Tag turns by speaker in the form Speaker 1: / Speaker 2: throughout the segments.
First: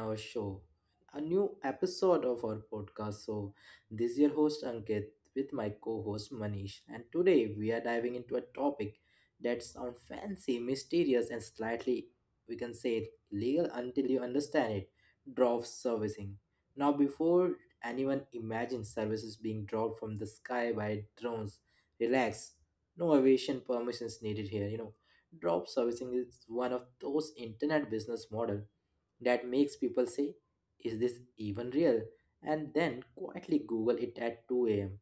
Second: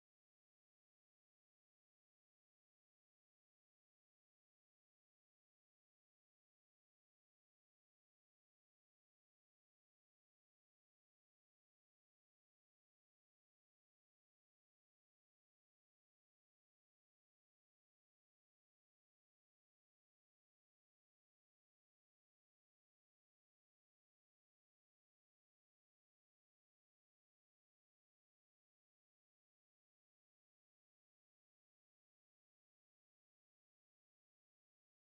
Speaker 1: our show. A new episode of our podcast. So, this is your host Ankit with my co host Manish, and today we are diving into a topic that sounds fancy, mysterious, and slightly, we can say, legal until you understand it drop servicing. Now, before anyone imagines services being dropped from the sky by drones, relax. No aviation permissions needed here, Drop servicing is one of those internet business model that makes people say, is this even real? And then quietly Google it at 2 a.m.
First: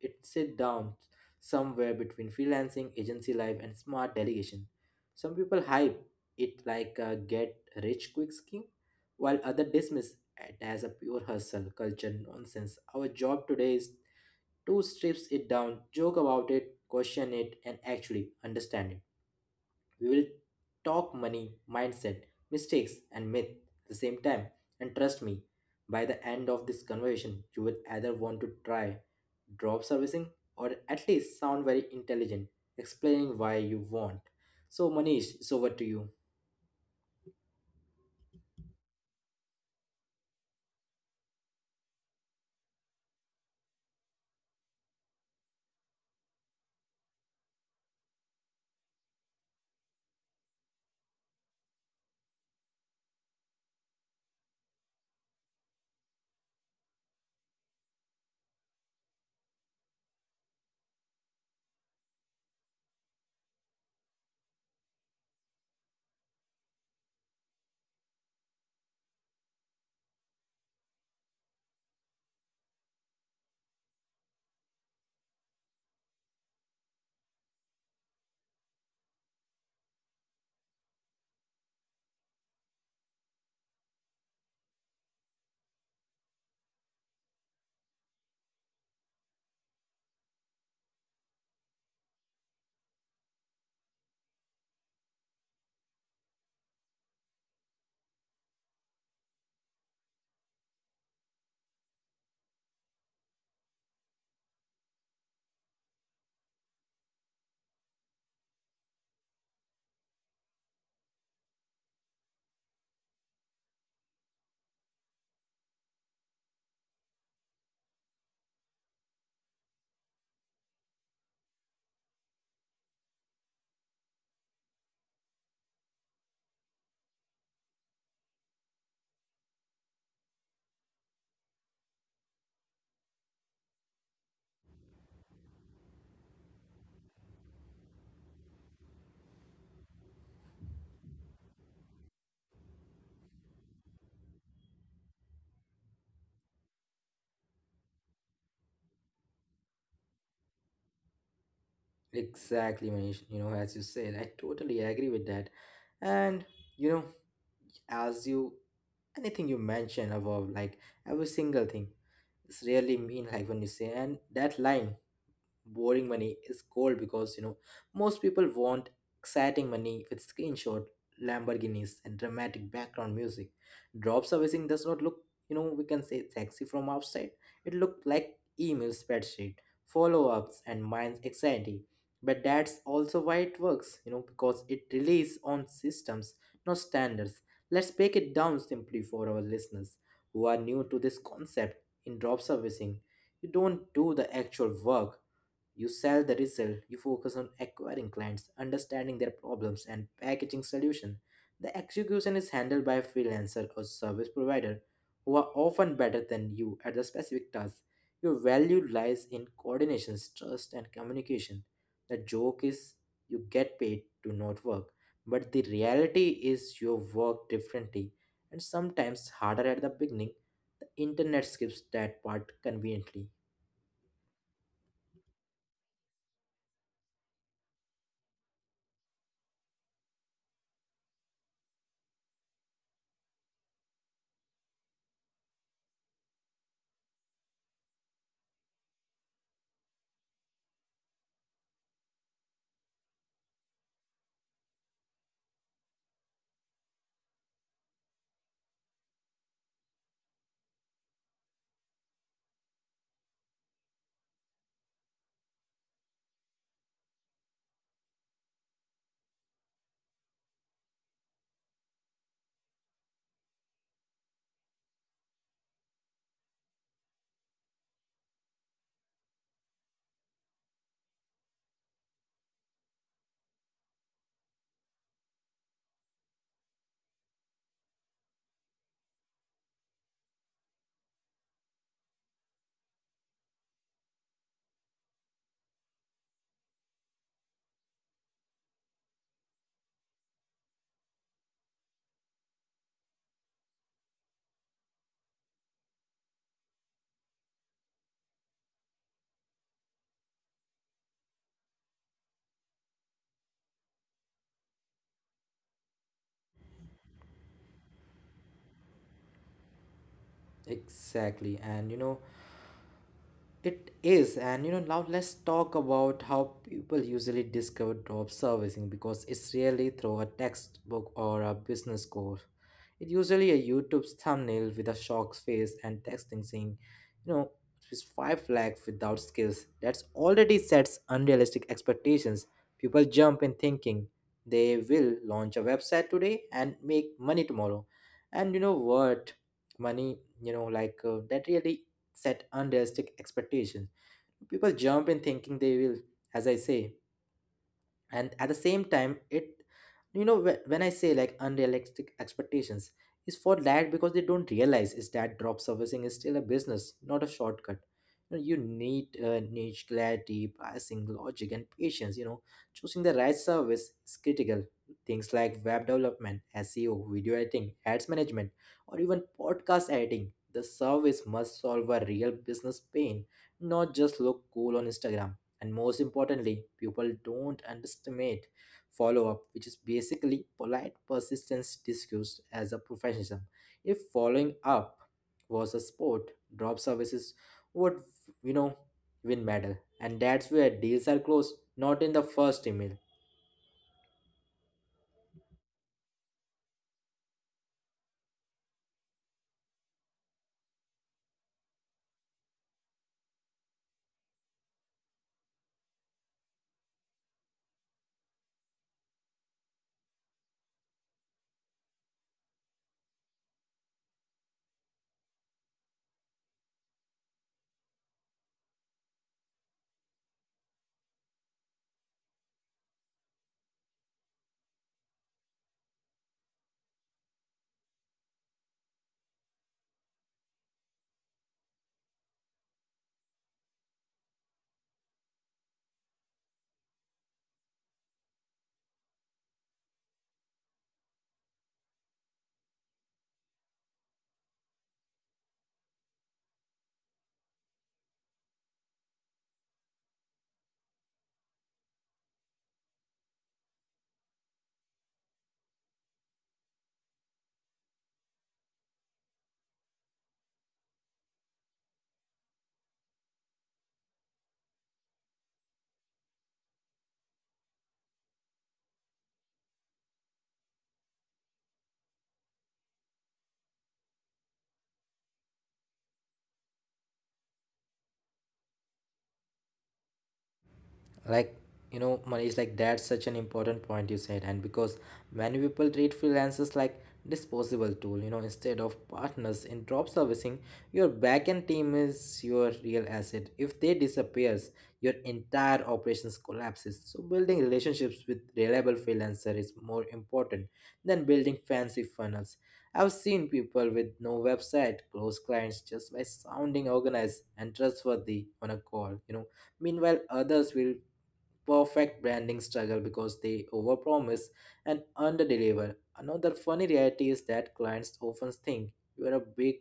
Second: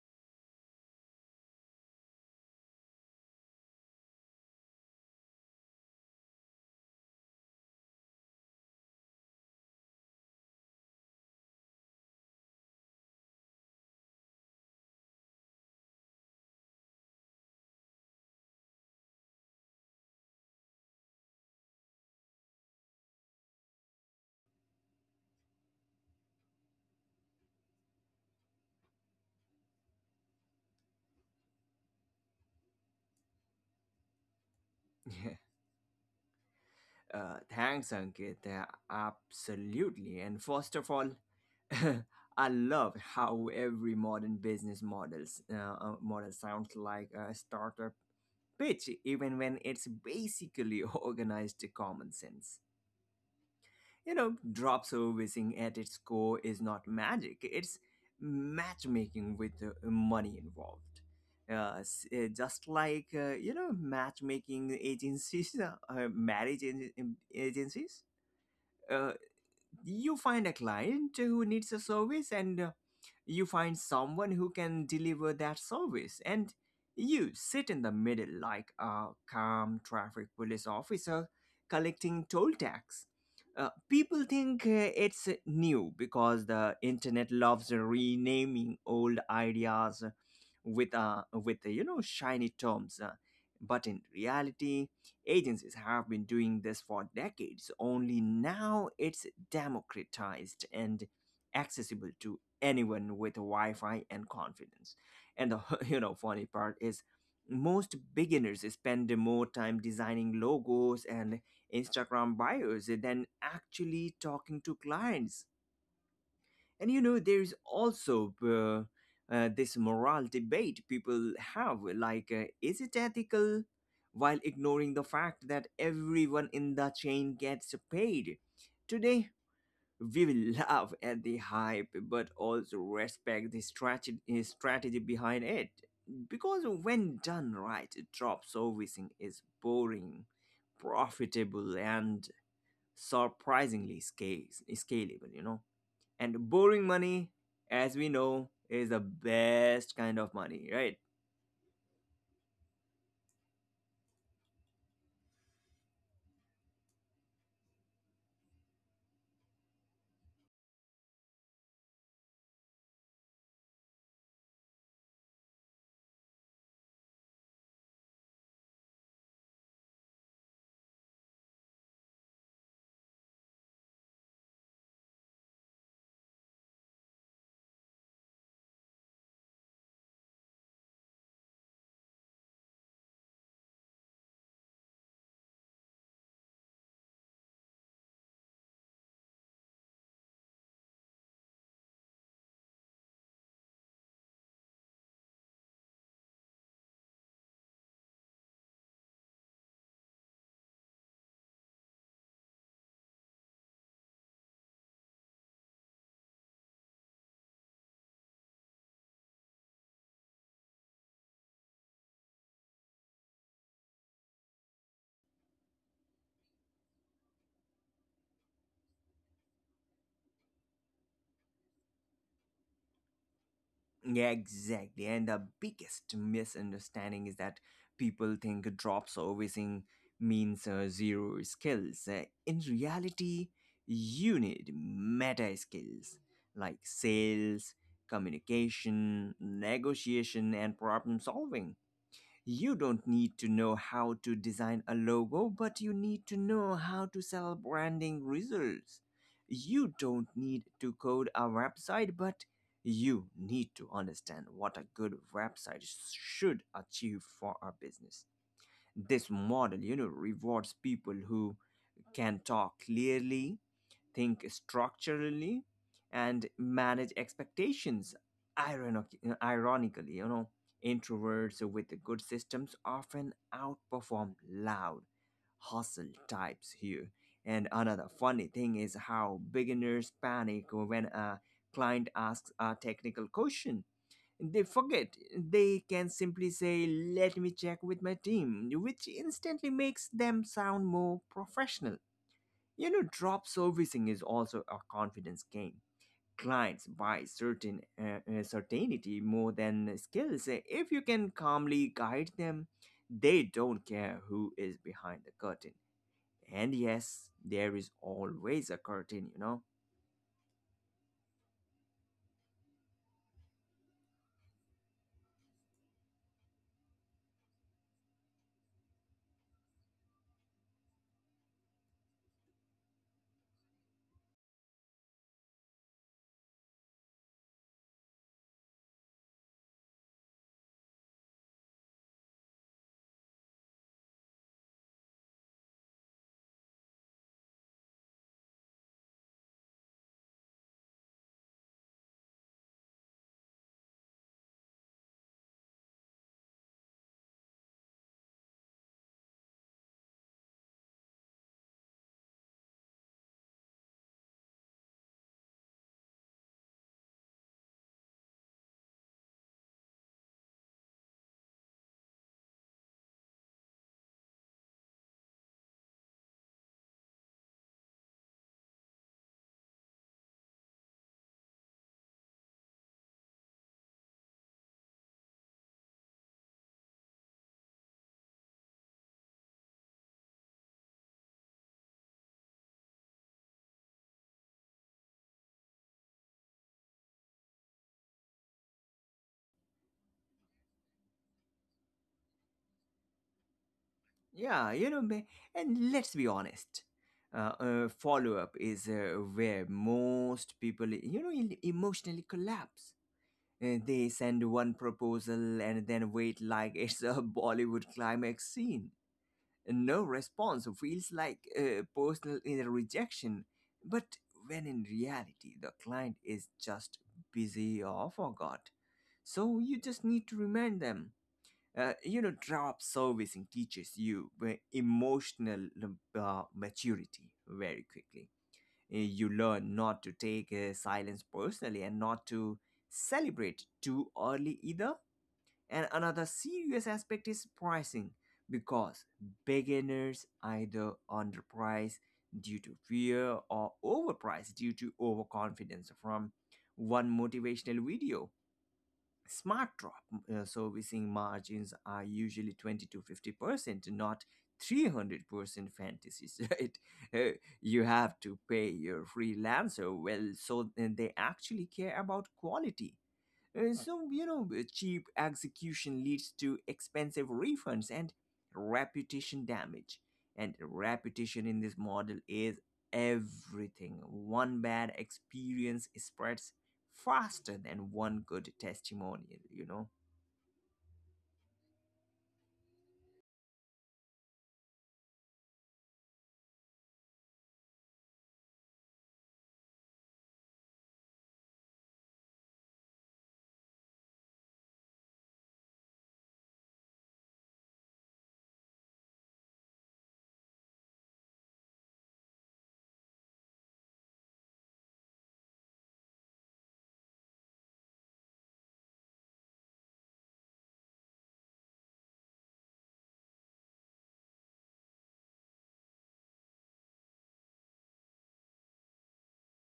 Speaker 1: It sit down somewhere between freelancing, agency life, and smart delegation. Some people hype it like a get rich quick scheme, while others dismiss it as a pure hustle culture nonsense. Our job today is to strip it down, joke about it, question it, and actually understand it. We will talk money, mindset, mistakes, and myth at the same time. And trust me, by the end of this conversation, you will either want to try drop servicing or at least sound very intelligent, explaining why you want. So, Manish, it's over to you.
Speaker 2: Thanks, Ankit. Absolutely. And first of all, I love how every modern business model sounds like a startup pitch, even when it's basically organized to common sense. You know, drop servicing at its core is not magic, it's matchmaking with money involved. Just like, you know, matchmaking agencies, marriage agencies. Uh, you find a client who needs a service and you find someone who can deliver that service, and you sit in the middle like a calm traffic police officer collecting toll tax. People think it's new because the internet loves renaming old ideas with you know, shiny terms, but in reality agencies have been doing this for decades, only now it's democratized and accessible to anyone with Wi-Fi and confidence. And the you know, funny part is most beginners spend more time designing logos and Instagram bios than actually talking to clients. And you know, there's also this moral debate people have, like, is it ethical? While ignoring the fact that everyone in the chain gets paid. Today, we will laugh at the hype but also respect the strategy behind it. Because when done right, drop servicing is boring, profitable, and surprisingly scalable, you know? And borrowing money, as we know, is the best kind of money, right?
Speaker 1: Exactly, Manish. You know, as you said, I totally agree with that. And you know, as you anything you mention above, like every single thing, it's really mean like when you say and that line boring money is cold because you know most people want exciting money with screenshot lamborghinis and dramatic background music drop servicing does not look you know we can say sexy from outside it looked like email spreadsheet follow-ups and minds anxiety but that's also why it works you know because it relies on systems not standards. Let's break it down simply for our listeners who are new to this concept in drop servicing. You don't do the actual work, you sell the result. You focus on acquiring clients, understanding their problems, and packaging solution. The execution is handled by a freelancer or service provider who are often better than you at the specific task. Your value lies in coordination, trust, and communication. The joke is you get paid to not work, but the reality is you work differently and sometimes harder at the beginning. The internet skips that part conveniently.
Speaker 2: Yeah, exactly. And the biggest misunderstanding is that people think drop servicing means zero skills. In reality, you need meta skills like sales, communication, negotiation, and problem solving. You don't need to know how to design a logo, but you need to know how to sell branding results. You don't need to code a website, but you need to understand what a good website should achieve for a business. This model, you know, rewards people who can talk clearly, think structurally, and manage expectations. Ironic, Ironically, you know, introverts with good systems often outperform loud hustle types here. And another funny thing is how beginners panic when a client asks a technical question. They forget. They can simply say, "Let me check with my team," which instantly makes them sound more professional. You know, drop servicing is also a confidence game. Clients buy certainty more than skills. If you can calmly guide them, they don't care who is behind the curtain. And yes, there is always a curtain, you know.
Speaker 1: Exactly, and you know it is, and you know, now let's talk about how people usually discover job servicing because it's really through a textbook or a business course. It's usually a YouTube thumbnail with a shocked face and texting saying, you know, it's 5 lakh without skills. That's already sets unrealistic expectations. People jump in thinking they will launch a website today and make money tomorrow. And you know what? Money, you know, like that really set unrealistic expectations. People jump in thinking they will, as I say and at the same time it you know when I say like unrealistic expectations is for that because they don't realize is that drop servicing is still a business not a shortcut. You know, you need niche clarity pricing logic and patience. You know, choosing the right service is critical. Things like web development, seo, video editing, ads management, or even podcast editing, the service must solve a real business pain not just look cool on Instagram. And most importantly, people don't underestimate follow up, which is basically polite persistence discussed as a professionalism. If following up was a sport, drop services would, you know, win medal. And that's where deals are closed, not in the first email.
Speaker 2: Yeah, you know, and let's be honest. Follow up is where most people, you know, emotionally collapse. They send one proposal and then wait like it's a Bollywood climax scene. No response feels like personal inner rejection, but when in reality the client is just busy or forgot. So you just need to remind them. You know, drop servicing teaches you emotional maturity very quickly. You learn not to take silence personally and not to celebrate too early either. And another serious aspect is pricing, because beginners either underprice due to fear or overprice due to overconfidence from one motivational video. Smart drop servicing margins are usually 20 to 50%, not 300% fantasies, right? Uh, you have to pay your freelancer well, so they actually care about quality. So, you know, cheap execution leads to expensive refunds and reputation damage. And reputation in this model is everything. One bad experience spreads faster than one good testimonial, you know?
Speaker 1: Like you know Manish like that's such an important point you said, and because many people treat freelancers like disposable tool, you know, instead of partners in job servicing. Your backend team is your real asset. If they disappears your entire operations collapses. So building relationships with reliable freelancer is more important than building fancy funnels. I've seen people with no website close clients just by sounding organized and trustworthy on a call, you know. Meanwhile, others will perfect branding struggle because they overpromise and underdeliver. Another funny reality is that clients often think you are a big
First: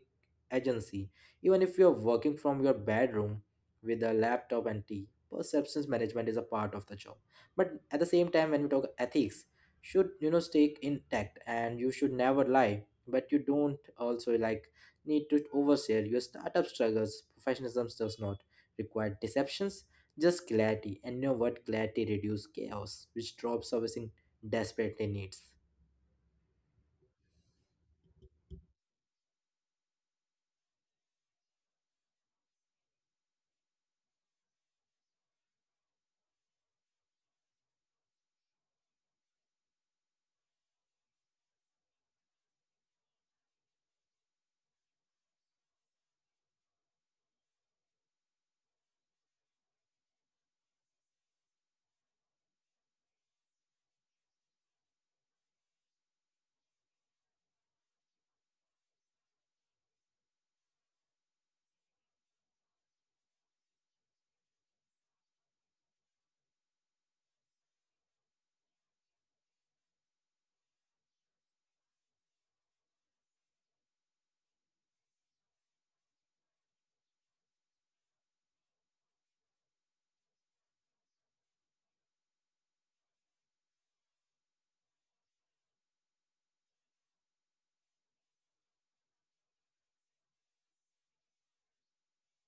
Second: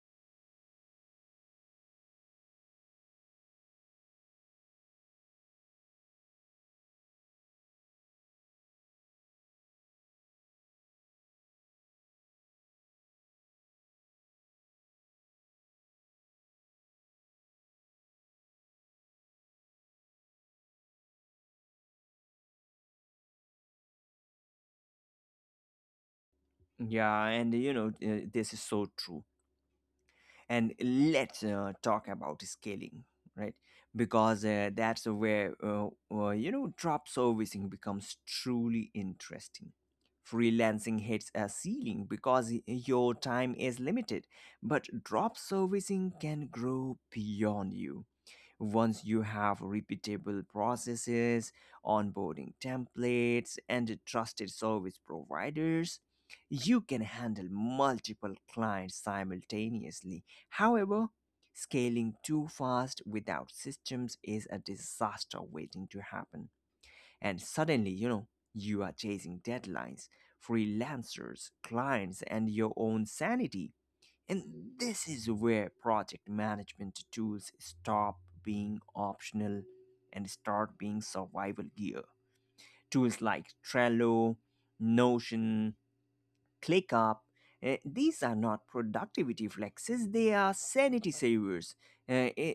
Speaker 1: agency, even if you are working from your bedroom with a laptop and tea. Perceptions management is a part of the job, but at the same time, when we talk ethics, should you know stay intact and you should never lie, but you don't also like need to overshare your startup struggles. Professionalism does not require deceptions just clarity, and you know what? Clarity reduces chaos, which drop servicing desperately needs.
Speaker 2: Yeah, and you know, this is so true. And let's talk about scaling, right, because that's where you know, drop servicing becomes truly interesting. Freelancing hits a ceiling because your time is limited, but drop servicing can grow beyond you. Once you have repeatable processes, onboarding templates, and trusted service providers, you can handle multiple clients simultaneously. However, scaling too fast without systems is a disaster waiting to happen. And suddenly, you know, you are chasing deadlines, freelancers, clients, and your own sanity. And this is where project management tools stop being optional and start being survival gear. Tools like Trello, Notion, ClickUp, these are not productivity flexes, they are sanity savers. Eh, eh,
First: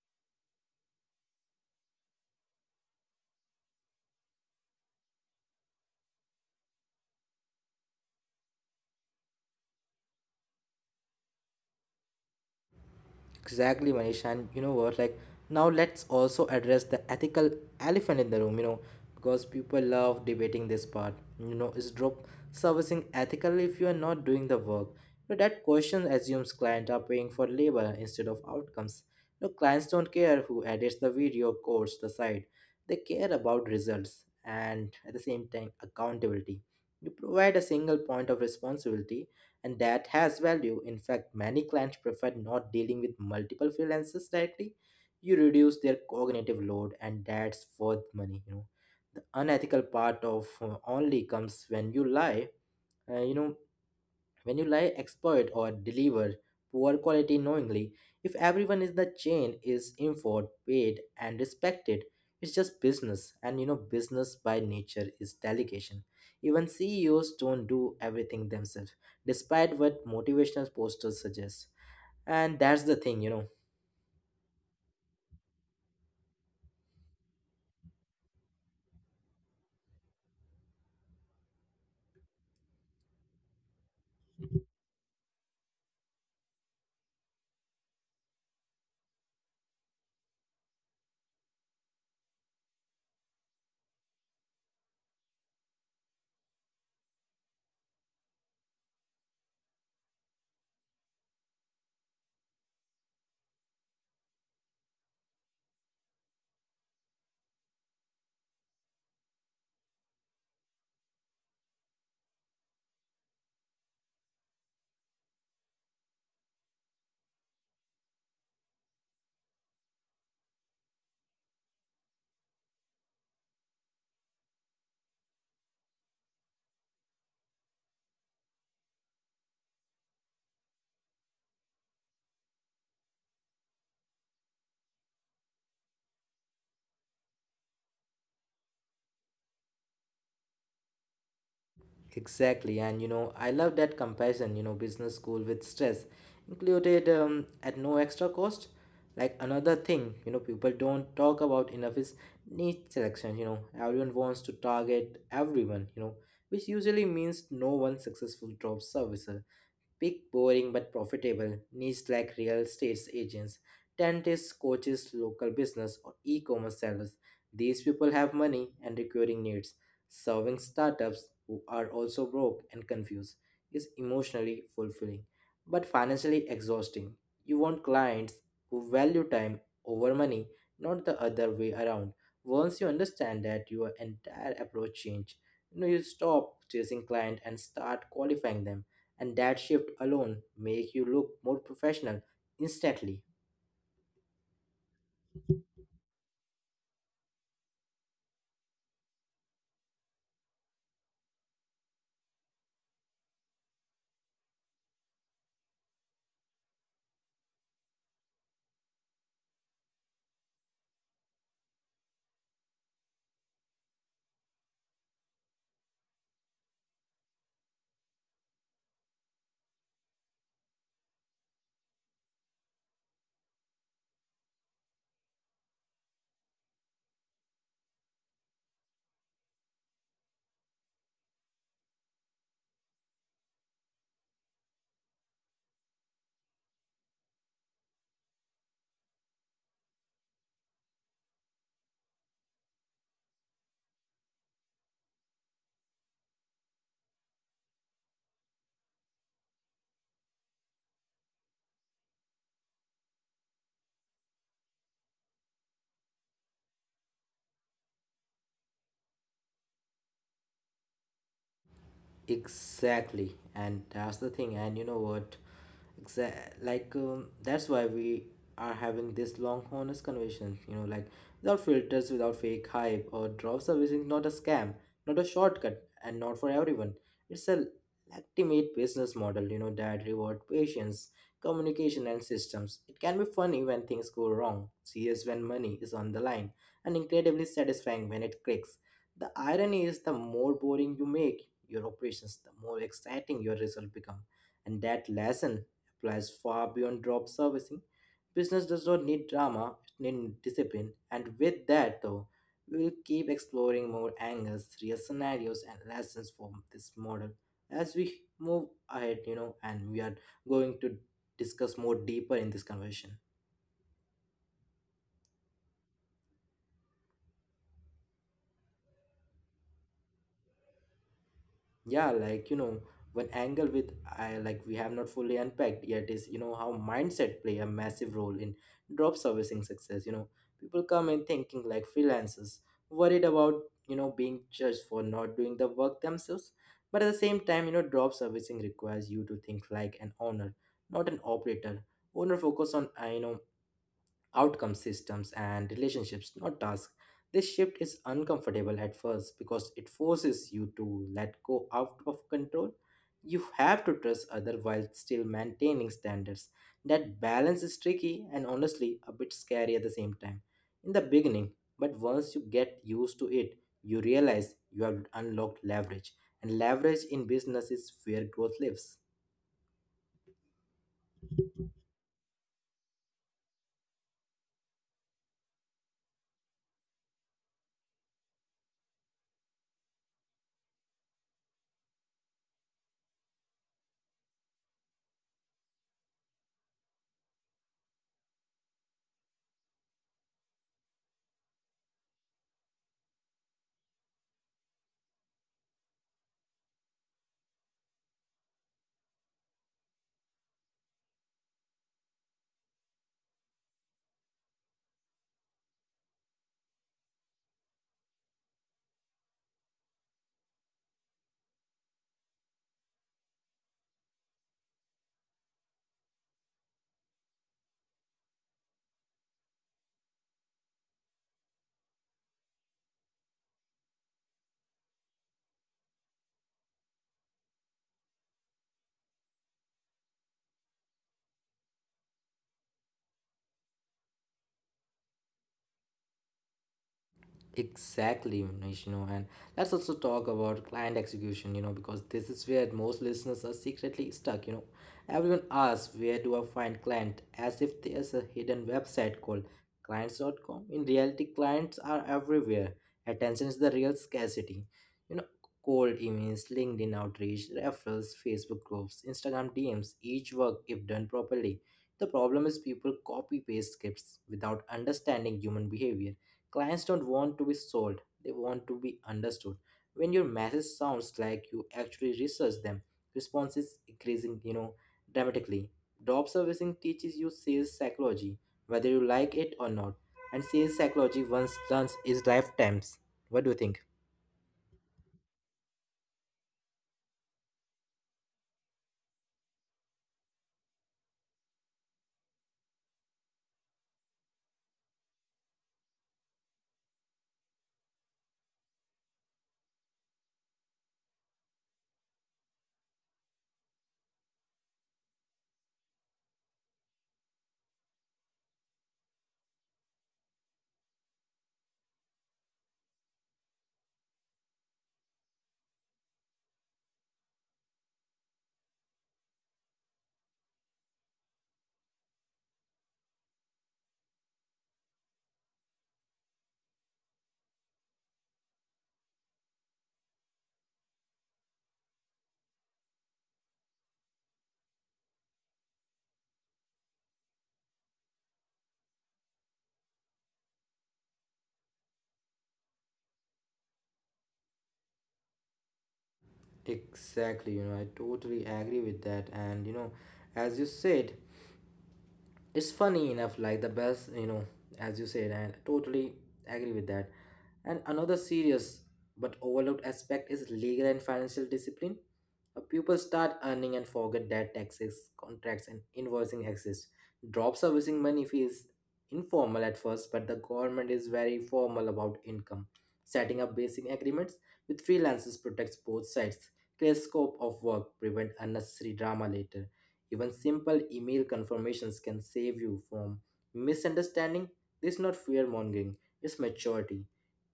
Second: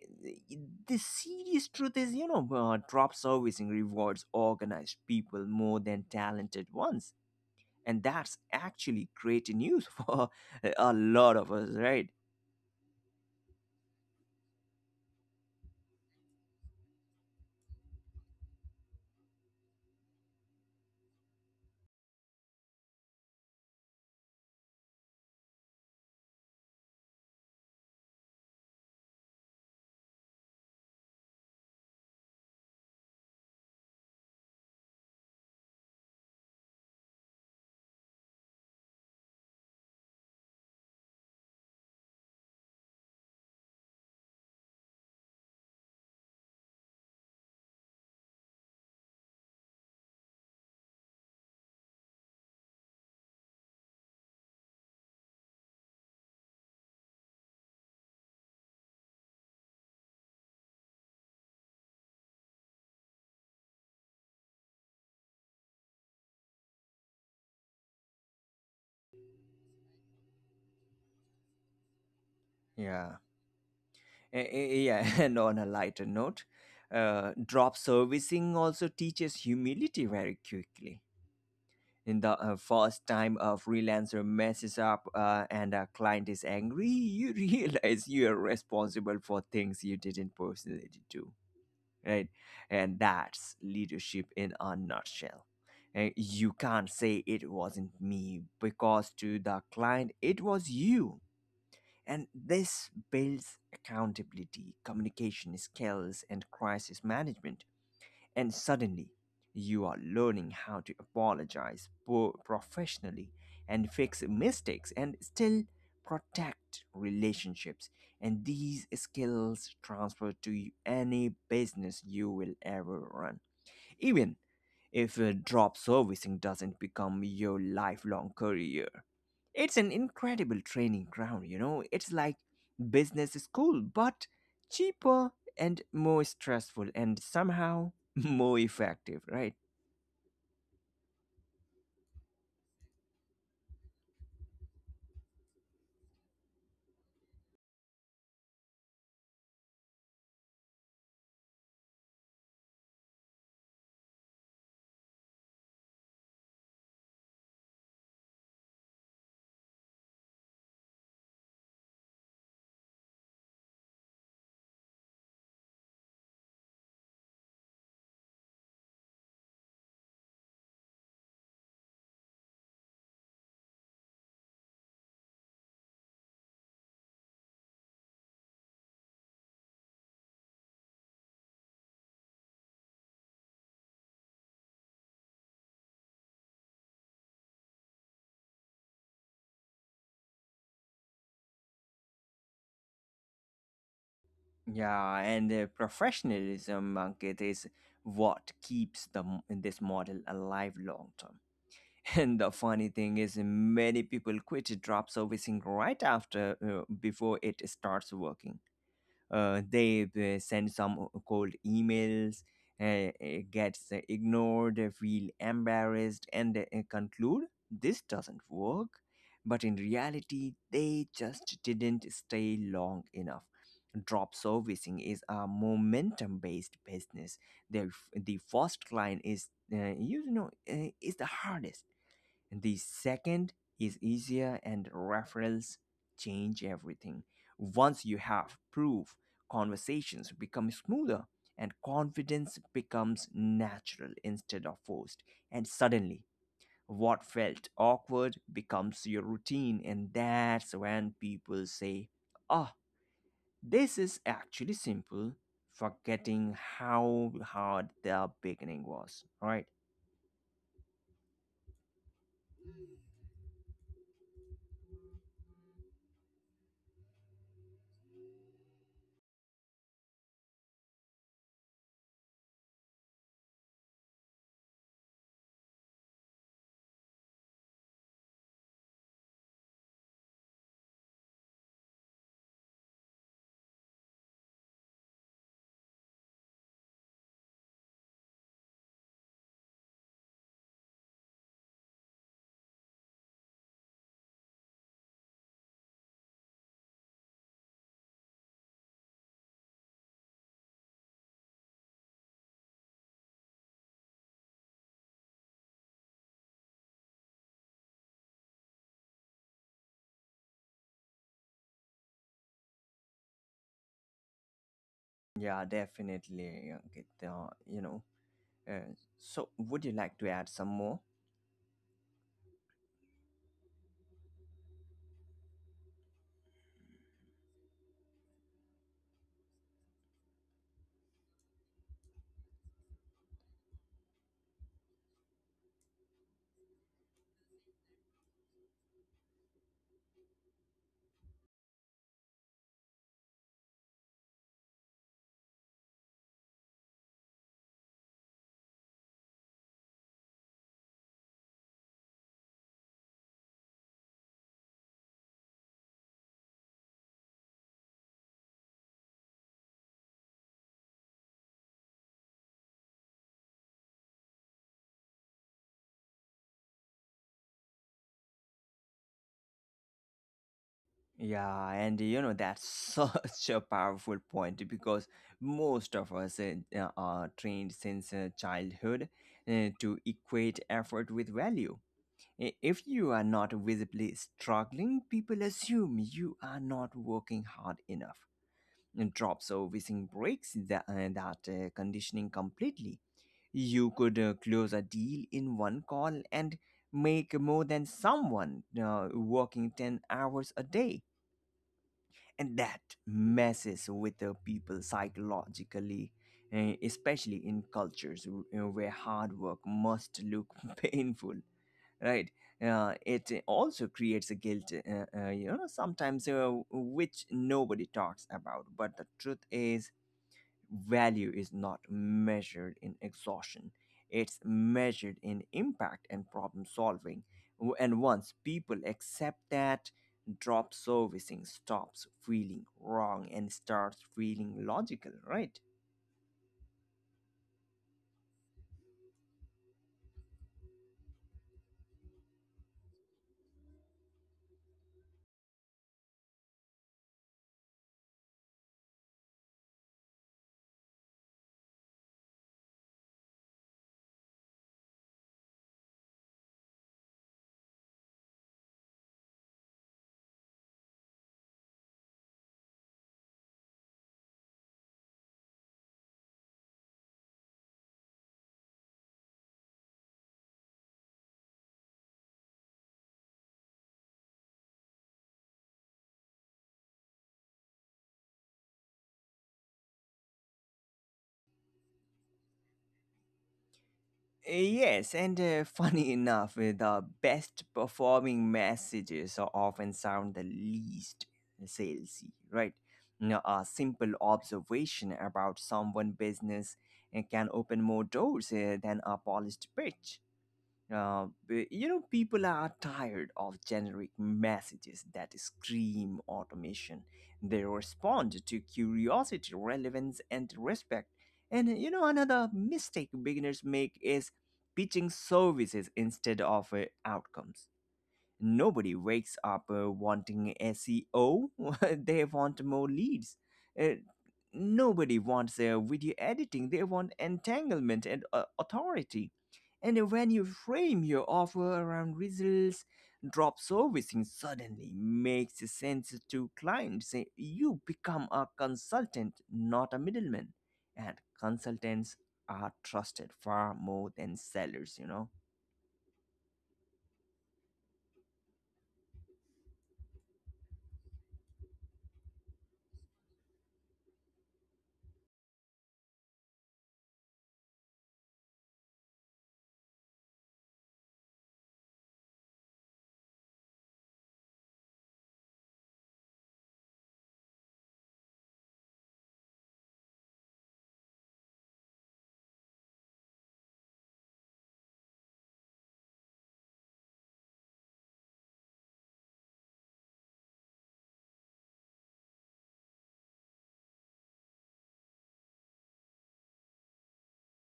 Speaker 2: the serious truth is, you know, drop servicing rewards organized people more than talented ones. And that's actually great news for a lot of us, right?
Speaker 1: Exactly, Manish. And you know what? Like, now let's also address the ethical elephant in the room, you know, because people love debating this part. You know, is drop servicing ethical if you are not doing the work? But that question assumes clients are paying for labor instead of outcomes. You know, clients don't care who edits the video, codes the site. They care about results and at the same time accountability. You provide a single point of responsibility and that has value. In fact, many clients prefer not dealing with multiple freelancers directly. You reduce their cognitive load, and that's worth money. You know, the unethical part of only comes when you lie. You know, when you lie, exploit or deliver poor quality knowingly, if everyone in the chain is informed, paid, and respected, it's just business. And you know, business by nature is delegation. Even CEOs don't do everything themselves, despite what motivational posters suggest. And that's the
Speaker 2: Yeah.
Speaker 1: thing, you know.
Speaker 2: Yeah, and on a lighter note, drop servicing also teaches humility very quickly. In the first time a freelancer messes up and a client is angry, you realize you are responsible for things you didn't personally do, right? And that's leadership in a nutshell. You can't say it wasn't me, because to the client it was you, and this builds accountability, communication skills, and crisis management. And suddenly, you are learning how to apologize professionally and fix mistakes and still protect relationships. And these skills transfer to any business you will ever run, even if drop servicing doesn't become your lifelong career. It's an incredible training ground, you know. It's like business school, but cheaper and more stressful and somehow more effective, right?
Speaker 1: Exactly, and you know, I love that comparison, you know, business school with stress included at no extra cost. Like another thing, you know, people don't talk about enough is niche selection. You know, everyone wants to target everyone, you know, which usually means no one successful job servicer. Pick boring, but profitable niche like real estate agents, dentists, coaches, local business, or e commerce sellers. These people have money and recurring needs. Serving startups who are also broke and confused is emotionally fulfilling but financially exhausting. You want clients who value time over money, not the other way around. Once you understand that, your entire approach change. You know, you stop chasing client and start qualifying them and that shift alone make you look more professional instantly.
Speaker 2: Yeah, and professionalism, Ankit, is what keeps this model alive long term. And the funny thing is, many people quit drop servicing right after, before it starts working. They send some cold emails gets ignored, feel embarrassed, and conclude this doesn't work. But in reality, they just didn't stay long enough. Drop servicing is a momentum based business. The first client is, you know, is the hardest. The second is easier, and referrals change everything. Once you have proof, conversations become smoother and confidence becomes natural instead of forced. And suddenly, what felt awkward becomes your routine, and that's when people say, "Oh, this is actually simple," forgetting how hard the beginning was, right?
Speaker 1: Exactly, and that's the thing. And you know what? Like that's why we are having this long, honest conversation. You know, like without filters, without fake hype or drop service is not a scam, not a shortcut, and not for everyone. It's a ultimate business model. You know that reward patience, communication, and systems. It can be funny when things go wrong, serious when money is on the line, and incredibly satisfying when it clicks. The irony is the more boring you make your operations, the more exciting your result become. And that lesson applies far beyond job servicing. Business does not need drama, it needs discipline. And with that, though, we will keep exploring more angles, real scenarios, and lessons from this model as we move ahead, you know, and we are going to discuss more deeper in this conversation.
Speaker 2: Yeah, definitely. Ankit. You know, Uh, so would you like to add some more?
Speaker 1: Yeah like you know one angle with I like we have not fully unpacked yet is you know how mindset play a massive role in drop servicing success. You know, people come in thinking like freelancers worried about you know being judged for not doing the work themselves, but at the same time you know drop servicing requires you to think like an owner not an operator. Owner focus on you know outcome systems and relationships, not tasks. This shift is uncomfortable at first because it forces you to let go out of control. You have to trust other while still maintaining standards. That balance is tricky and honestly a bit scary at the same time in the beginning, but once you get used to it, you realize you have unlocked leverage, and leverage in business is where growth lives.
Speaker 2: Yeah, and you know, that's such a powerful point, because most of us are trained since childhood to equate effort with value. If you are not visibly struggling, people assume you are not working hard enough. And drops. So whizzing breaks that, conditioning completely. You could close a deal in one call and make more than someone working 10 hours a day. And that messes with the people psychologically, especially in cultures where hard work must look painful, right? It also creates a guilt, you know, sometimes, which nobody talks about. But the truth is, value is not measured in exhaustion, it's measured in impact and problem solving. And once people accept that, drop servicing stops feeling wrong and starts feeling logical, right?
Speaker 1: Exactly, Vishnu, and let's also talk about client execution, you know, because this is where most listeners are secretly stuck, you know. Everyone asks, where do I find client? As if there's a hidden website called Clients. Dot com. In reality, clients are everywhere. Attention is the real scarcity. You know, cold emails, LinkedIn outreach, referrals, Facebook groups, Instagram DMs, each work if done properly. The problem is people copy paste scripts without understanding human behavior. Clients don't want to be sold, they want to be understood. When your message sounds like you actually research them, response is increasing, you know, dramatically. Drop servicing teaches you sales psychology, whether you like it or not. And sales psychology once learns is lifetimes. What do you think?
Speaker 2: Yes, and funny enough, the best performing messages are often sound the least salesy, right? Now, a simple observation about someone's business can open more doors than a polished pitch. You know, people are tired of generic messages that scream automation. They respond to curiosity, relevance, and respect. And you know, another mistake beginners make is pitching services instead of outcomes. Nobody wakes up wanting SEO, they want more leads. Uh, Nobody wants video editing, they want entanglement and authority. And when you frame your offer around results, drop servicing suddenly makes sense to clients. You become a consultant, not a middleman. And consultants are trusted far more than sellers, you know.
Speaker 1: Exactly, you know, I totally agree with that. And you know, as you said, it's funny enough like the best you know as you said and totally agree with that and another serious but overlooked aspect is legal and financial discipline. People start earning and forget that taxes, contracts, and invoicing exist. Drop servicing money fees informal at first, but the government is very formal about income. Setting up basic agreements with freelancers protects both sides. Clear scope of work prevent unnecessary drama later. Even simple email confirmations can save you from misunderstanding. This is not fear mongering, it's maturity.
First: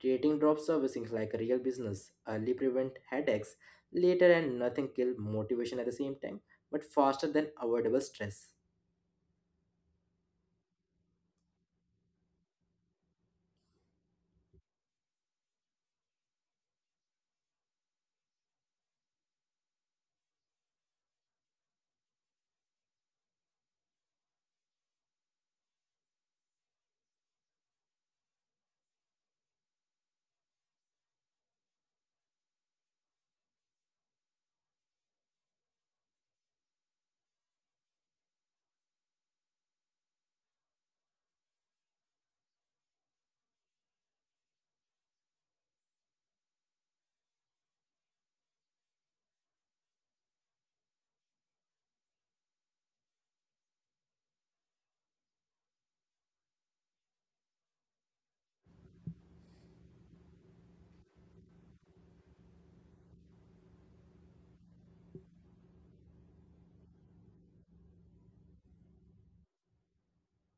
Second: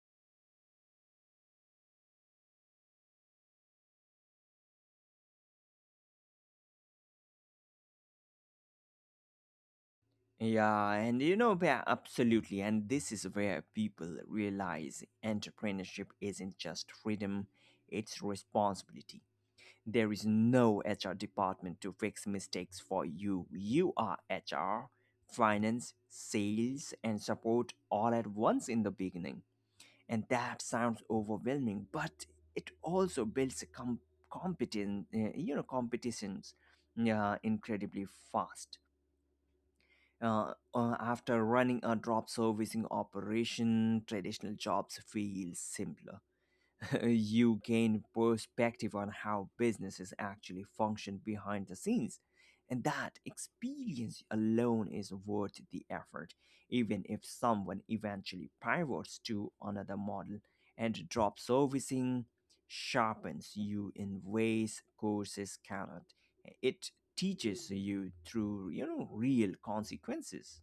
Speaker 1: Treating drop servicing like a real business early prevent headaches later, and nothing kill motivation at the same time, but faster than avoidable stress.
Speaker 2: Yeah, and you know, yeah, absolutely. And this is where people realize entrepreneurship isn't just freedom, it's responsibility. There is no HR department to fix mistakes for you. You are HR, finance, sales, and support all at once in the beginning. And that sounds overwhelming, but it also builds a competent, you know, competitions, yeah, incredibly fast. After running a drop servicing operation, traditional jobs feel simpler. You gain perspective on how businesses actually function behind the scenes. And that experience alone is worth the effort, even if someone eventually pivots to another model. And drop servicing sharpens you in ways courses cannot. It teaches you through, you know, real consequences.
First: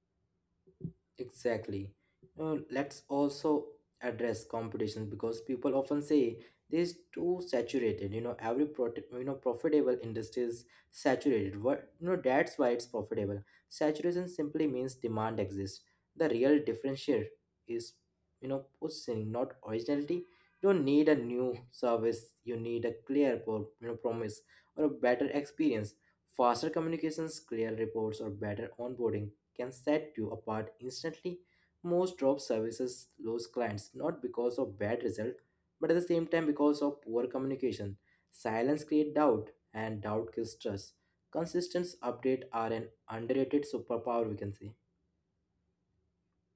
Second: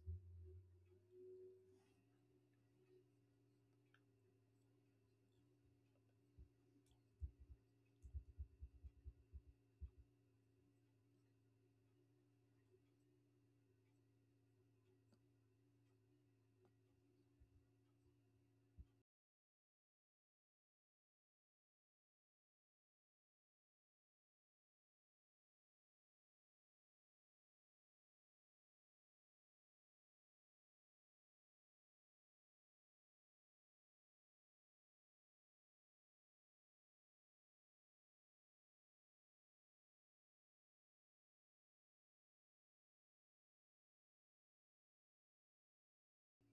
Speaker 1: Exactly. Let's also address competition because people often say this is too saturated. You know, every profitable industry is saturated. What, you know, that's why it's profitable. Saturation simply means demand exists. The real differentiator is, you know, positioning, not originality. You don't need a new service. You need a clear promise or a better experience. Faster communications, clear reports, or better onboarding can set you apart instantly. Most drop services lose clients not because of bad result, but at the same time because of poor communication. Silence creates doubt, and doubt kills trust. Consistent updates are an underrated superpower, we can say.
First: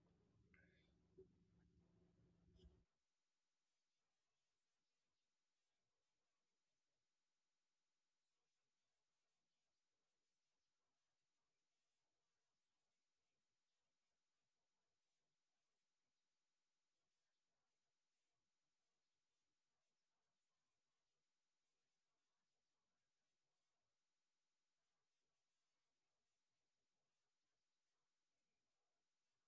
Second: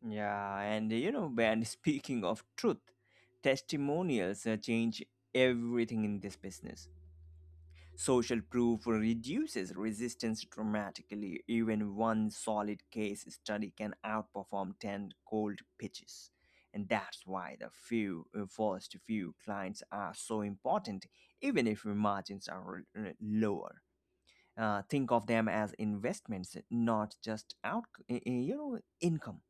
Speaker 2: Yeah, and you know, and speaking of truth, testimonials change everything in this business. Social proof reduces resistance dramatically. Even one solid case study can outperform 10 cold pitches. And that's why the few first few clients are so important, even if margins are lower. Think of them as investments, not just you know, income.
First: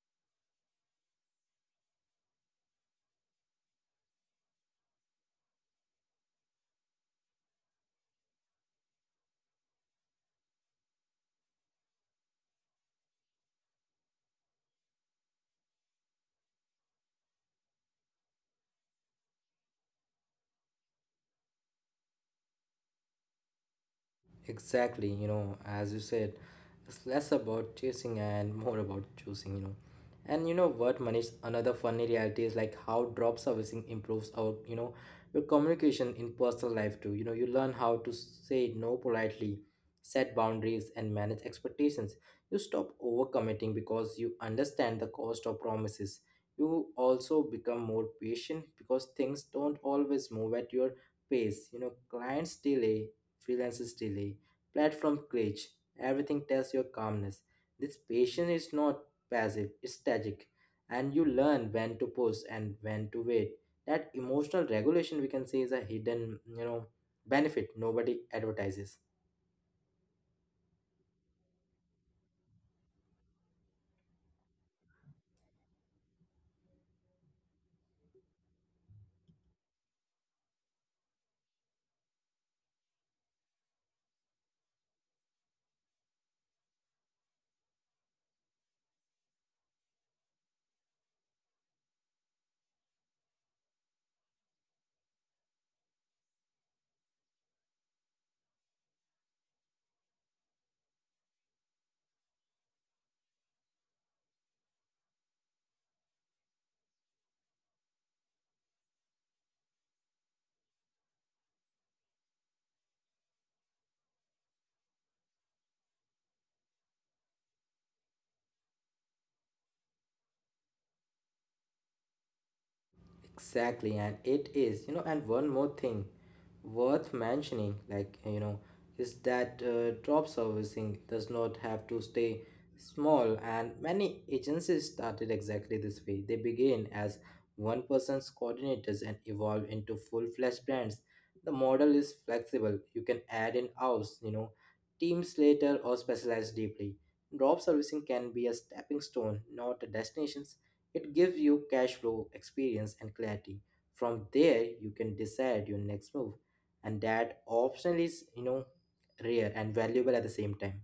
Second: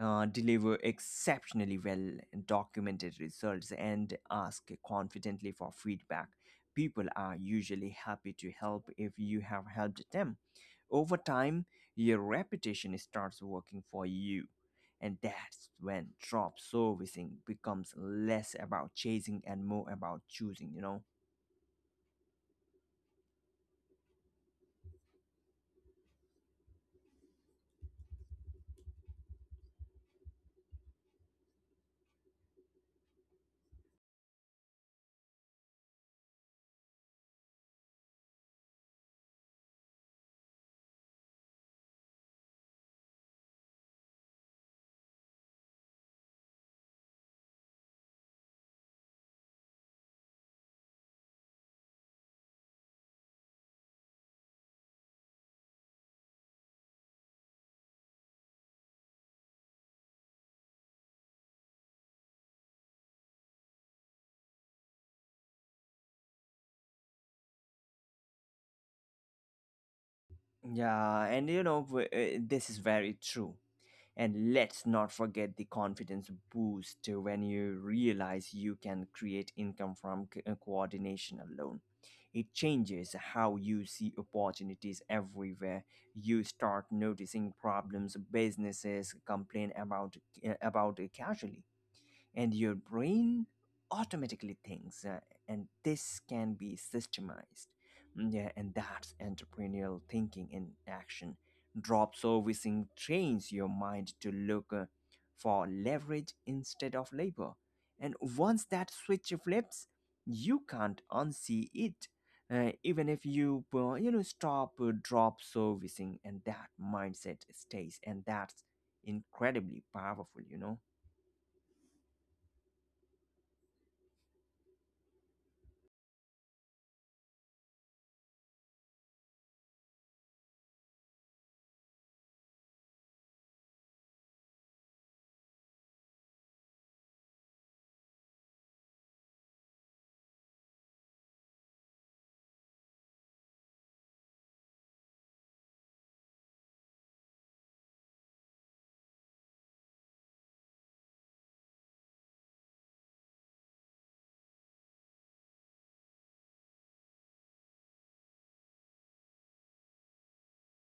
Speaker 2: Deliver exceptionally well documented results and ask confidently for feedback. People are usually happy to help if you have helped them. Over time, your reputation starts working for you. And that's when drop servicing becomes less about chasing and more about choosing, you know.
Speaker 1: Exactly, you know, as you said, it's less about chasing and more about choosing, you know. And you know what, Manish, another funny reality is like how drop servicing improves our, you know, your communication in personal life too. You know, you learn how to say no politely, set boundaries, and manage expectations. You stop overcommitting because you understand the cost of promises. You also become more patient because things don't always move at your pace. You know, clients delay, freelancer's delay, platform glitch, everything tests your calmness. This patience is not passive, it's static. And you learn when to pause and when to wait. That emotional regulation, we can say, is a hidden, you know, benefit nobody advertises.
Speaker 2: Yeah, and you know, this is very true. And let's not forget the confidence boost when you realize you can create income from coordination alone. It changes how you see opportunities everywhere. You start noticing problems businesses complain about casually, and your brain automatically thinks and this can be systemized. Mm, yeah, and that's entrepreneurial thinking in action. Drop servicing trains your mind to look for leverage instead of labor, and once that switch flips you can't unsee it, even if you you know stop drop servicing, and that mindset stays, and that's incredibly powerful, you know?
Speaker 1: Exactly, and it is, you know, and one more thing worth mentioning, like, you know, is that drop servicing does not have to stay small, and many agencies started exactly this way. They begin as one person's coordinators and evolve into full fledged brands. The model is flexible. You can add in house, you know, teams later or specialize deeply. Drop servicing can be a stepping stone, not a destination. It gives you cash flow, experience, and clarity. From there, you can decide your next move, and that option is, you know, rare and valuable at the same time.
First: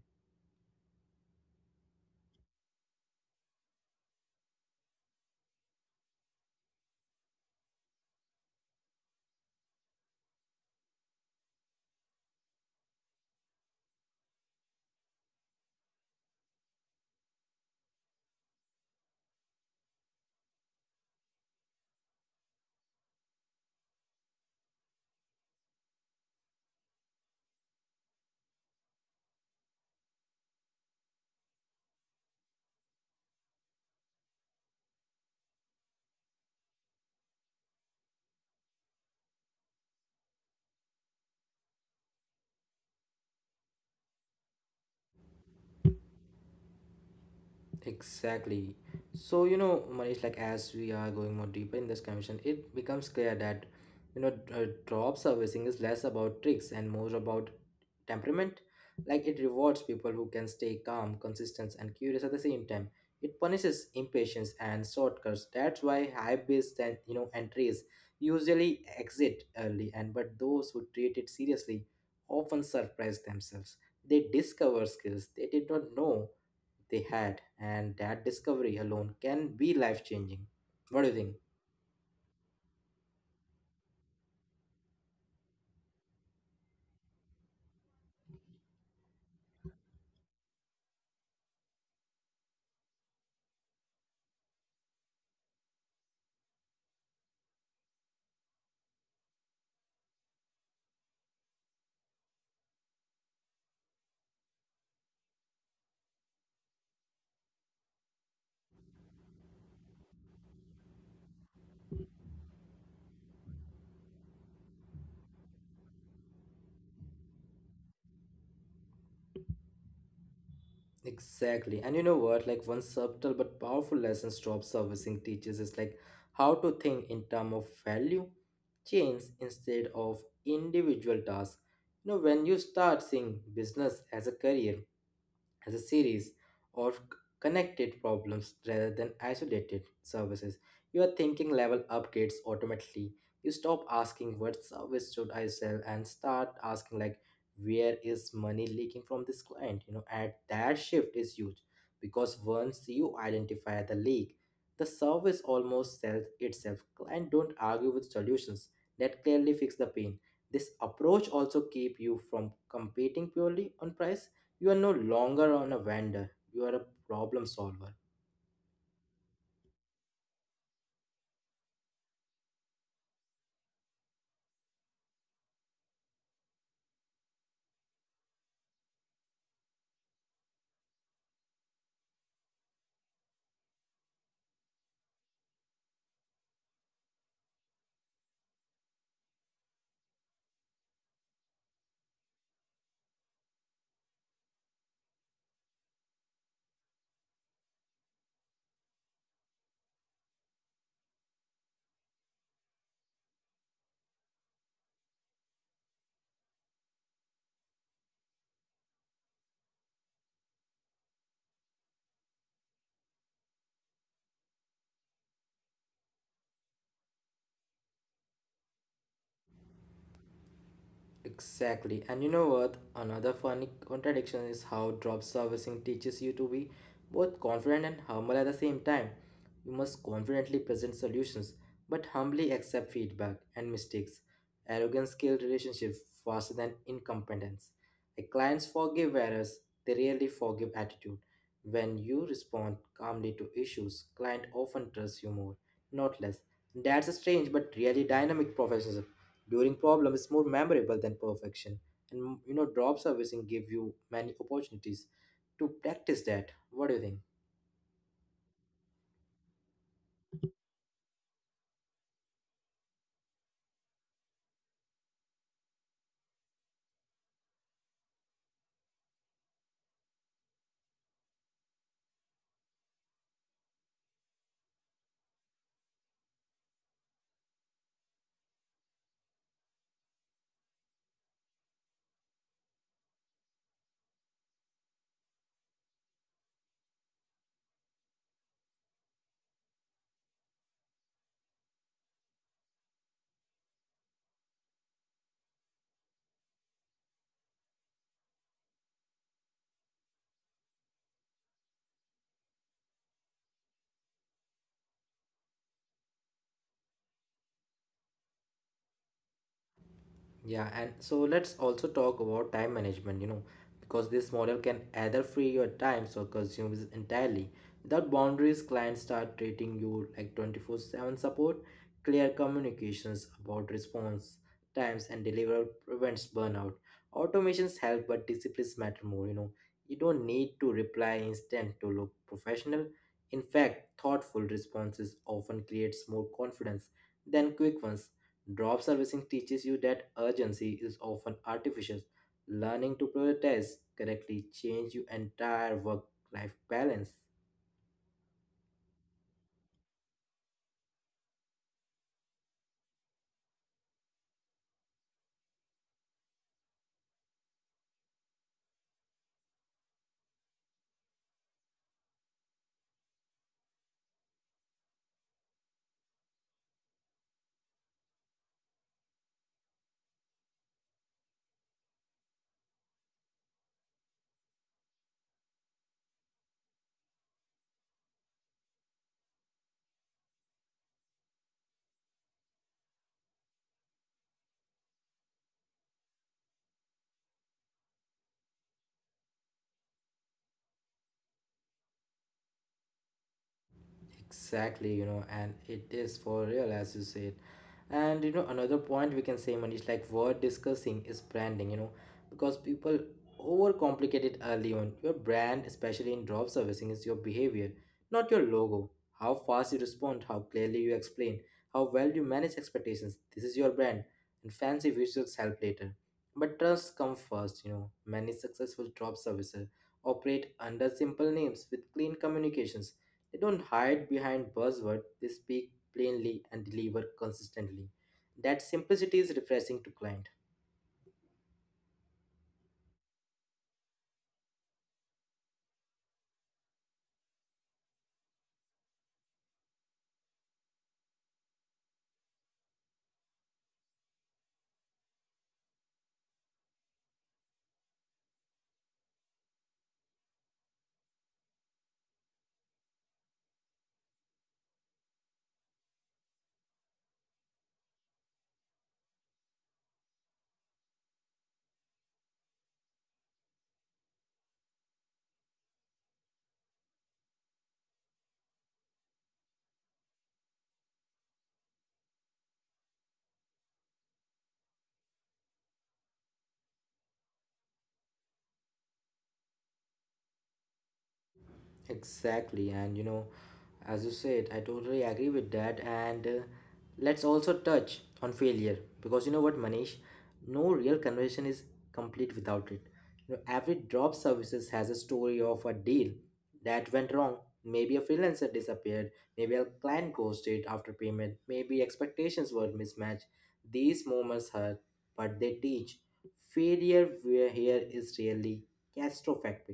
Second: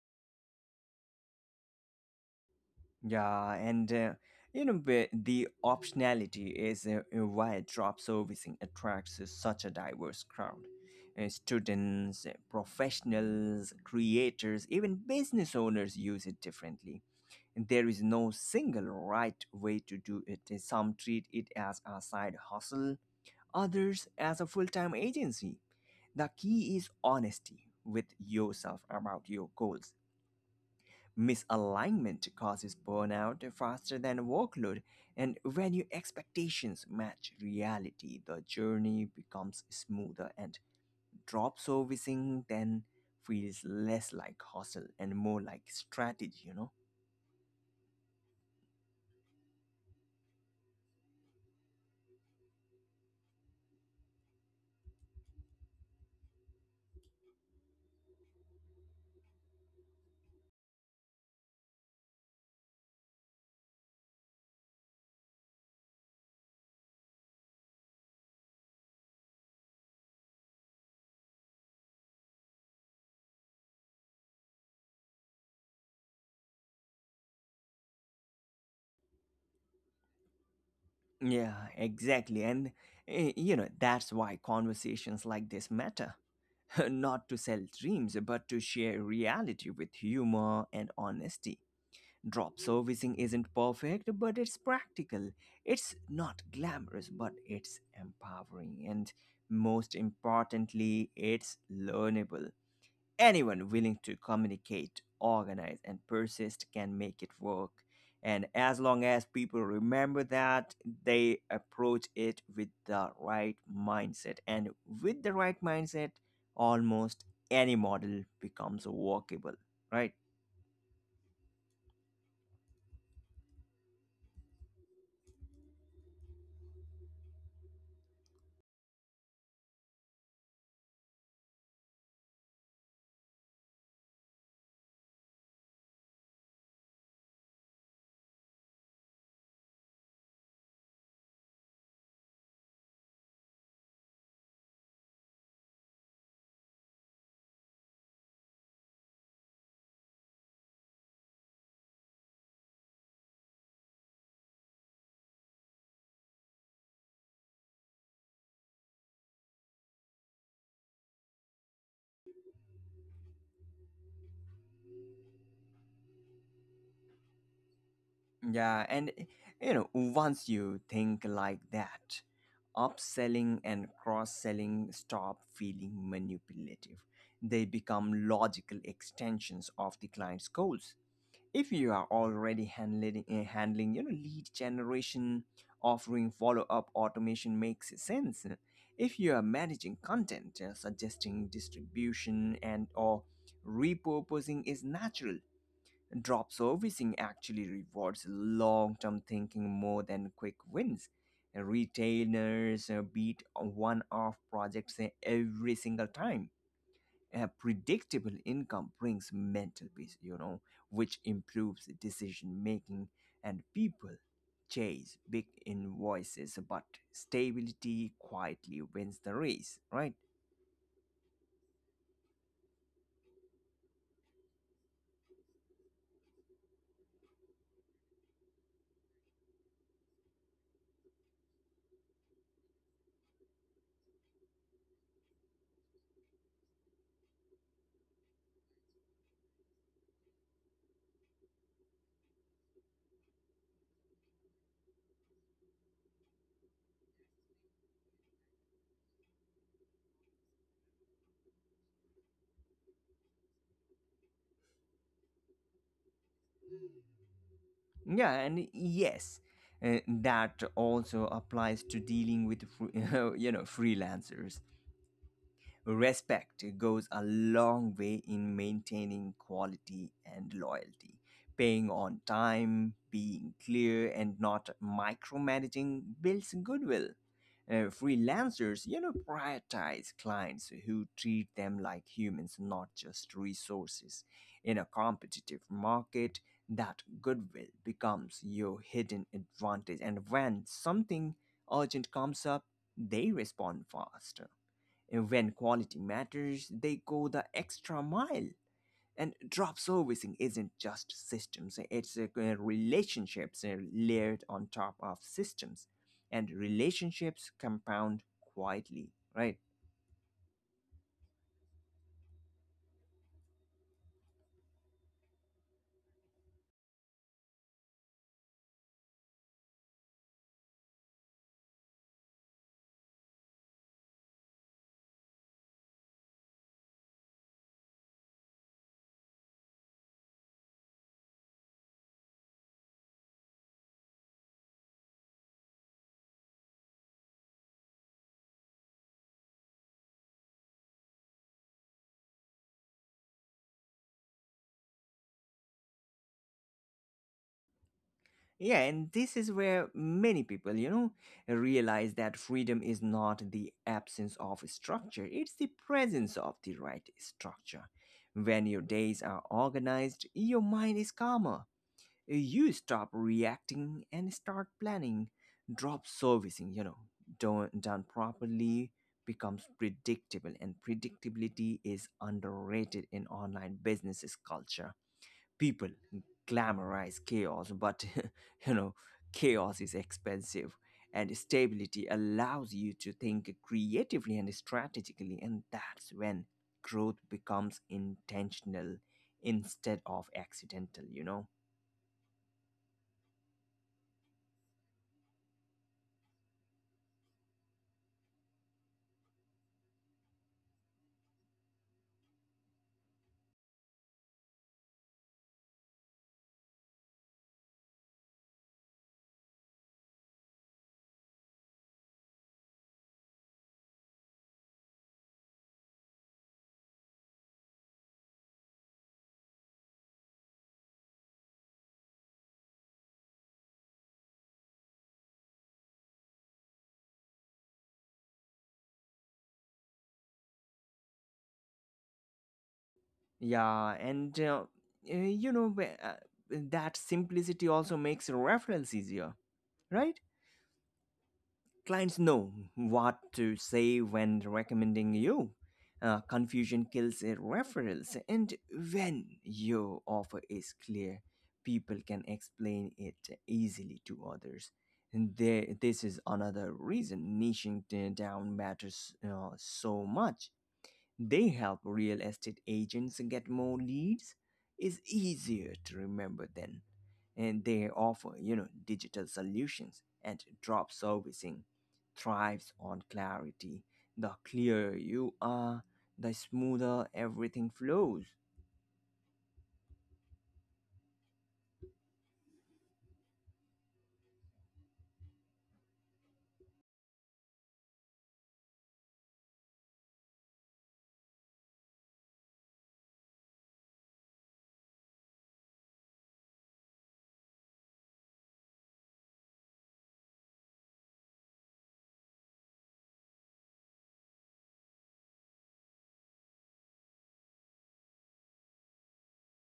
Speaker 2: Yeah, and you know, the optionality is why job servicing attracts such a diverse crowd. Students, professionals, creators, even business owners use it differently. And there is no single right way to do it. Some treat it as a side hustle, others as a full-time agency. The key is honesty with yourself about your goals. Misalignment causes burnout faster than workload, and when your expectations match reality, the journey becomes smoother, and drop servicing then feels less like hustle and more like strategy, you know?
Speaker 1: Exactly. So, you know, Manish, like as we are going more deeper in this conversation, it becomes clear that, you know, drop servicing is less about tricks and more about temperament. Like, it rewards people who can stay calm, consistent, and curious at the same time. It punishes impatience and shortcuts. That's why high base and, you know, entries usually exit early, and but those who treat it seriously often surprise themselves. They discover skills they did not know they had, and that discovery alone can be life changing. What do you think?
Speaker 2: Yeah, exactly. And, you know, that's why conversations like this matter. Not to sell dreams, but to share reality with humor and honesty. Drop servicing isn't perfect, but it's practical. It's not glamorous, but it's empowering. And most importantly, it's learnable. Anyone willing to communicate, organize, and persist can make it work. And as long as people remember that, they approach it with the right mindset. And with the right mindset, almost any model becomes workable, right?
Speaker 1: Exactly. And you know what? Like, one subtle but powerful lesson job servicing teaches is like how to think in terms of value chains instead of individual tasks. You know, when you start seeing business as a career, as a series of connected problems rather than isolated services. Your thinking level upgrades automatically. You stop asking what service should I sell and start asking like where is money leaking from this client, you know, and that shift is huge, because once you identify the leak, the service almost sells itself. Client don't argue with solutions that clearly fix the pain. This approach also keep you from competing purely on price. You are no longer on a vendor, you are a problem solver.
Speaker 2: Yeah, and you know, once you think like that, upselling and cross selling stop feeling manipulative. They become logical extensions of the client's goals. If you are already handling you know lead generation, offering follow up automation makes sense. If you are managing content, suggesting distribution and or repurposing is natural. Drop servicing actually rewards long term thinking more than quick wins. Retailers beat one off projects every single time. A predictable income brings mental peace, you know, which improves decision making, and people chase big invoices, but stability quietly wins the race, right?
Speaker 1: Exactly. And you know what? Another funny contradiction is how drop servicing teaches you to be both confident and humble at the same time. You must confidently present solutions, but humbly accept feedback and mistakes. Arrogance kills relationships faster than incompetence. Like, clients forgive errors, they rarely forgive attitude. When you respond calmly to issues, client often trusts you more, not less. That's a strange but really dynamic professionalism. During problem is more memorable than perfection. And you know, drop servicing give you many opportunities to practice that. What do you think?
Speaker 2: Yeah, and yes, that also applies to dealing with you know freelancers. Respect goes a long way in maintaining quality and loyalty. Paying on time, being clear, and not micromanaging builds goodwill. Freelancers, you know, prioritize clients who treat them like humans, not just resources. In a competitive market, that goodwill becomes your hidden advantage. And when something urgent comes up, they respond fast. And when quality matters, they go the extra mile. And drop servicing isn't just systems, it's relationships layered on top of systems. And relationships compound quietly, right?
Speaker 1: Yeah, and so let's also talk about time management, you know, because this model can either free your time or consume it entirely. Without boundaries, clients start treating you like 24/7 support. Clear communications about response times and deliver prevents burnout. Automations help, but disciplines matter more, you know. You don't need to reply instant to look professional. In fact, thoughtful responses often creates more confidence than quick ones. Drop servicing teaches you that urgency is often artificial. Learning to prioritize correctly change your entire work-life balance.
Speaker 2: Yeah, and this is where many people, you know, realize that freedom is not the absence of structure, it's the presence of the right structure. When your days are organized, your mind is calmer, you stop reacting and start planning. Drop servicing, you know, done properly becomes predictable, and predictability is underrated in online businesses culture. People glamorize chaos, but you know, chaos is expensive, and stability allows you to think creatively and strategically, and that's when growth becomes intentional instead of accidental, you know.
Speaker 1: Exactly, you know, and it is for real, as you said. And you know, another point we can say, Manish, like worth discussing is branding, you know, because people overcomplicate it early on. Your brand, especially in drop servicing, is your behavior, not your logo. How fast you respond, how clearly you explain, how well you manage expectations. This is your brand, and fancy visuals help later. But trust comes first, you know. Many successful drop services operate under simple names with clean communications. They don't hide behind buzzword. They speak plainly and deliver consistently. That simplicity is refreshing to client.
Speaker 2: Yeah, and you know that simplicity also makes referrals easier, right? Clients know what to say when recommending you. Confusion kills referrals, and when your offer is clear, people can explain it easily to others. And there, this is another reason niching down matters so much. They help real estate agents get more leads. It's easier to remember then. And they offer, you know, digital solutions, and drop servicing thrives on clarity. The clearer you are, the smoother everything flows.
Speaker 1: Exactly, and you know, as you said, I totally agree with that. And let's also touch on failure, because you know what, Manish, no real conversation is complete without it. You know, every drop services has a story of a deal that went wrong. Maybe a freelancer disappeared, maybe a client ghosted after payment, maybe expectations were mismatched. These moments hurt, but they teach. Failure where here is really catastrophic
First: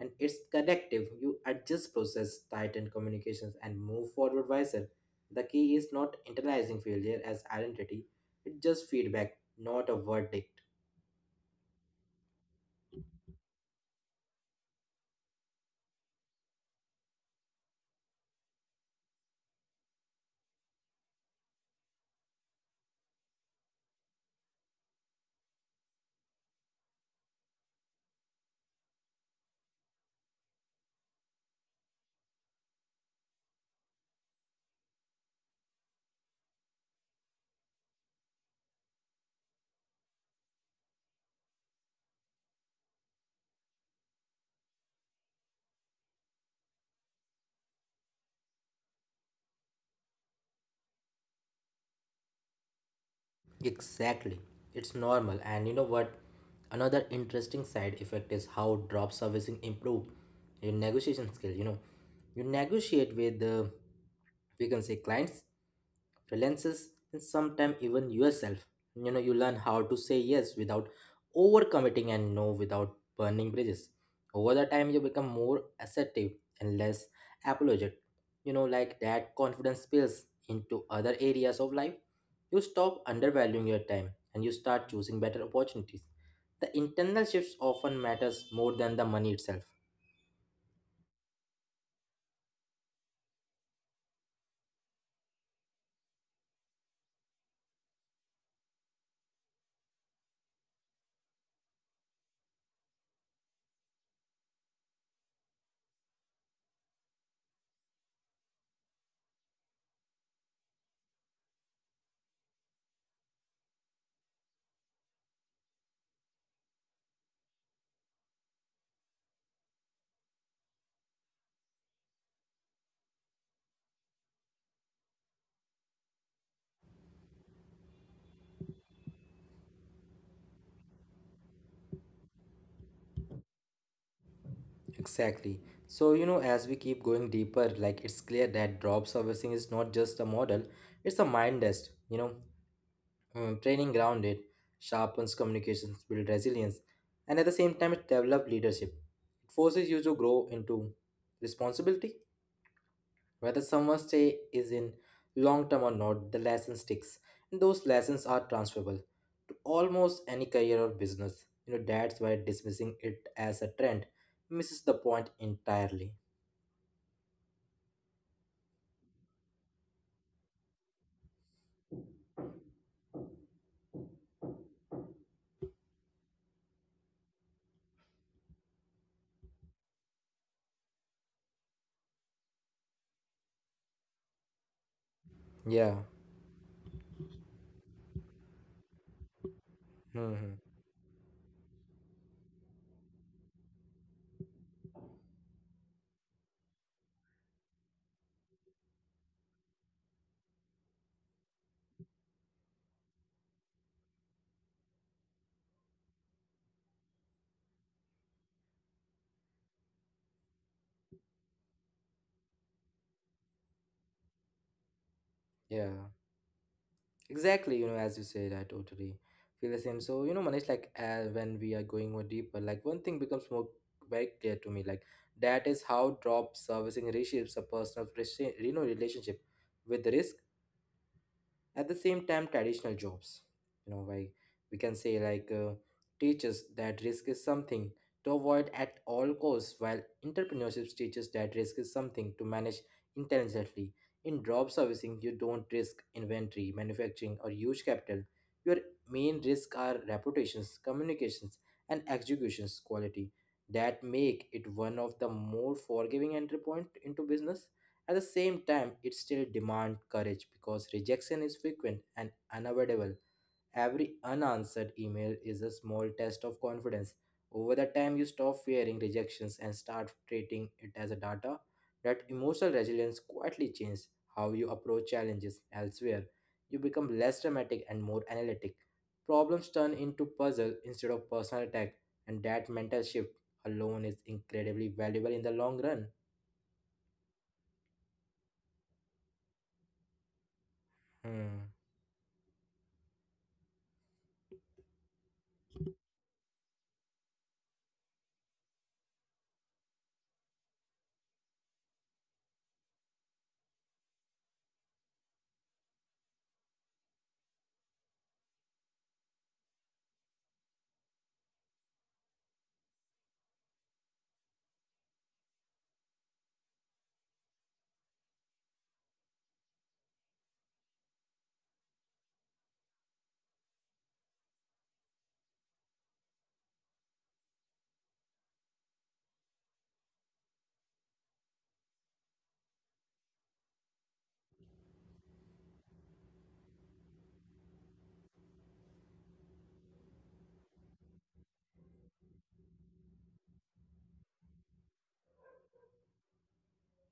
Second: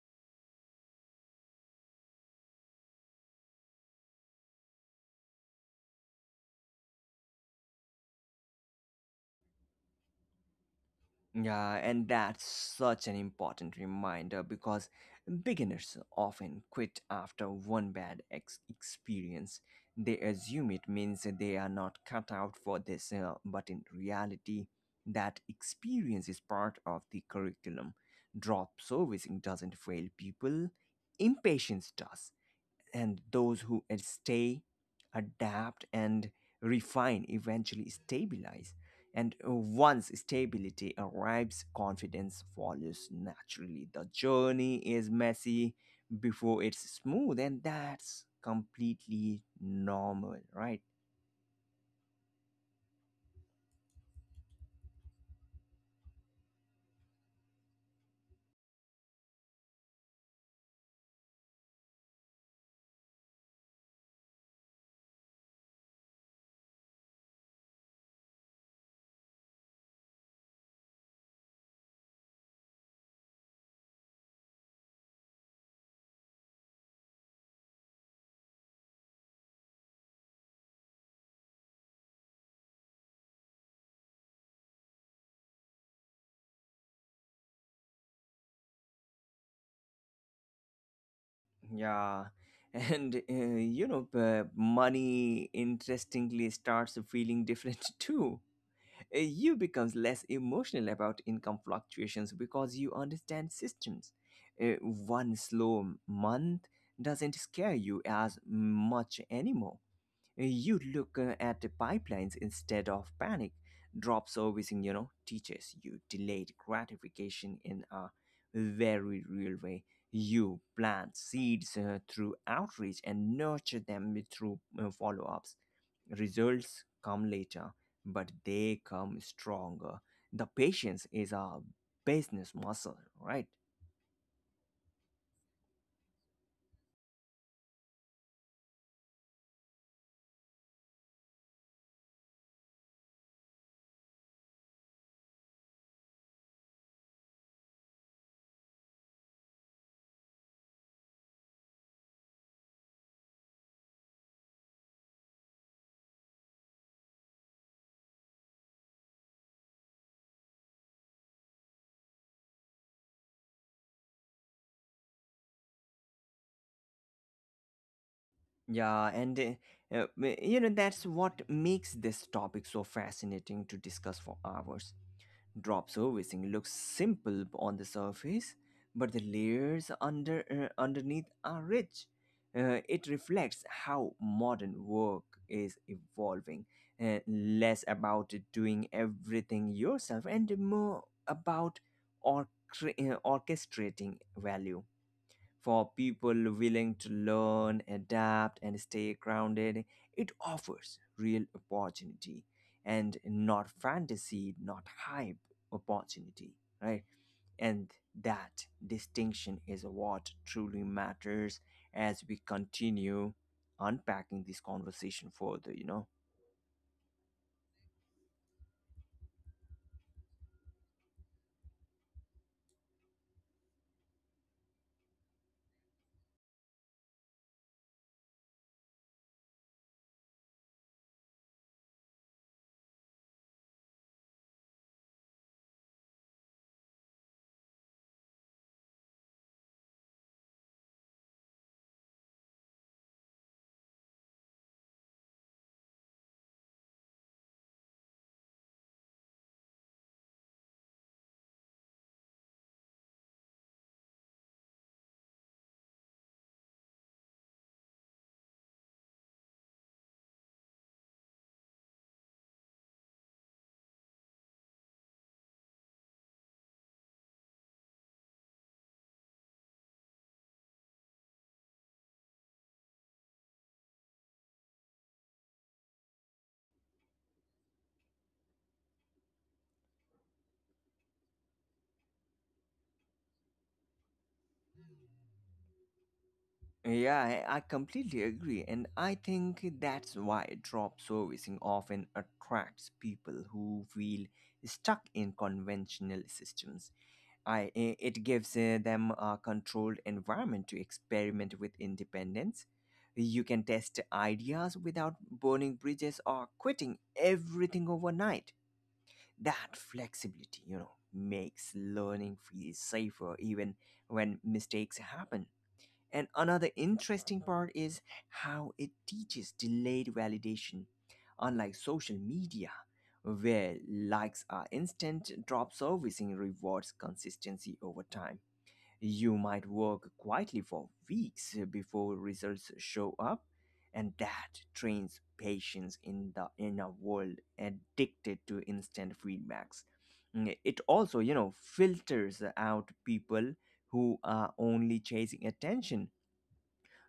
Speaker 1: and it's connective. You adjust process, tighten communications, and move forward wiser. The key is not internalizing failure as identity, it's just feedback, not a verdict.
Speaker 2: Yeah, and that's such an important reminder, because beginners often quit after one bad experience. They assume it means that they are not cut out for this, but in reality, that experience is part of the curriculum. Drop servicing doesn't fail people, impatience does, and those who stay, adapt, and refine eventually stabilize. And once stability arrives, confidence follows naturally. The journey is messy before it's smooth, and that's completely normal, right?
Speaker 1: Exactly. It's normal. And you know what? Another interesting side effect is how drop servicing improve your negotiation skill. You know, you negotiate with the, we can say, clients, freelancers, and sometimes even yourself. You know, you learn how to say yes without overcommitting and no without burning bridges. Over the time, you become more assertive and less apologetic. You know, like that confidence spills into other areas of life. You stop undervaluing your time and you start choosing better opportunities. The internal shifts often matters more than the money itself.
Speaker 2: Yeah, and you know money interestingly starts feeling different too. You becomes less emotional about income fluctuations because you understand systems. One slow month doesn't scare you as much anymore. You look at the pipelines instead of panic. Drop servicing, you know, teaches you delayed gratification in a very real way. You plant seeds through outreach and nurture them through follow ups. Results come later, but they come stronger. The patience is a business muscle, right?
Speaker 1: Exactly. So, you know, as we keep going deeper, like it's clear that drop servicing is not just a model, it's a mind test. You know, training grounded, sharpens communications, build resilience, and at the same time, it develops leadership. It forces you to grow into responsibility. Whether someone's stay is in long term or not, the lesson sticks. And those lessons are transferable to almost any career or business. You know, that's why dismissing it as a trend misses the point entirely.
Speaker 2: Yeah, and uh, uh, you know, that's what makes this topic so fascinating to discuss for hours. Drop servicing looks simple on the surface, but the layers underneath are rich. It reflects how modern work is
Speaker 1: Yeah.
Speaker 2: evolving, less about doing everything yourself and
Speaker 1: Hmm.
Speaker 2: more about or- orchestrating value for people willing to learn, adapt, and stay grounded. It offers real opportunity, and not fantasy, not hype, opportunity, right? And that distinction is what truly matters as we continue unpacking this conversation further, you know?
Speaker 1: Yeah. Exactly. You know, as you said, I totally feel the same. So, you know, Manish, like when we are going more deeper, like one thing becomes more very clear to me, like that is how drop servicing reshapes a personal, relationship with risk. At the same time, traditional jobs, you know, like we can say like teachers that risk is something to avoid at all costs, while entrepreneurship teaches that risk is something to manage intelligently. In job servicing, you don't risk inventory, manufacturing, or huge capital. Your main risk are reputations, communications, and executions quality that make it one of the more forgiving entry point into business. At the same time, it still demands courage because rejection is frequent and unavoidable. Every unanswered email is a small test of confidence. Over the time, you stop fearing rejections and start treating it as a data. That emotional resilience quietly changes how you approach challenges elsewhere. You become less dramatic and more analytic. Problems turn into puzzle instead of personal attack, and that mental shift alone is incredibly valuable in the long run.
Speaker 2: Yeah, I completely agree. And I think that's why drop servicing
Speaker 1: Hmm.
Speaker 2: often attracts people who feel stuck in conventional systems. I, it gives them a controlled environment to experiment with independence. You can test ideas without burning bridges or quitting everything overnight. That flexibility, you know, makes learning feel safer even when mistakes happen. And another interesting part is how it teaches delayed validation. Unlike social media, where likes are instant, drop servicing rewards consistency over time. You might work quietly for weeks before results show up, and that trains patience in the in a world addicted to instant feedbacks. Mm, it also, you know, filters out people who are only chasing attention.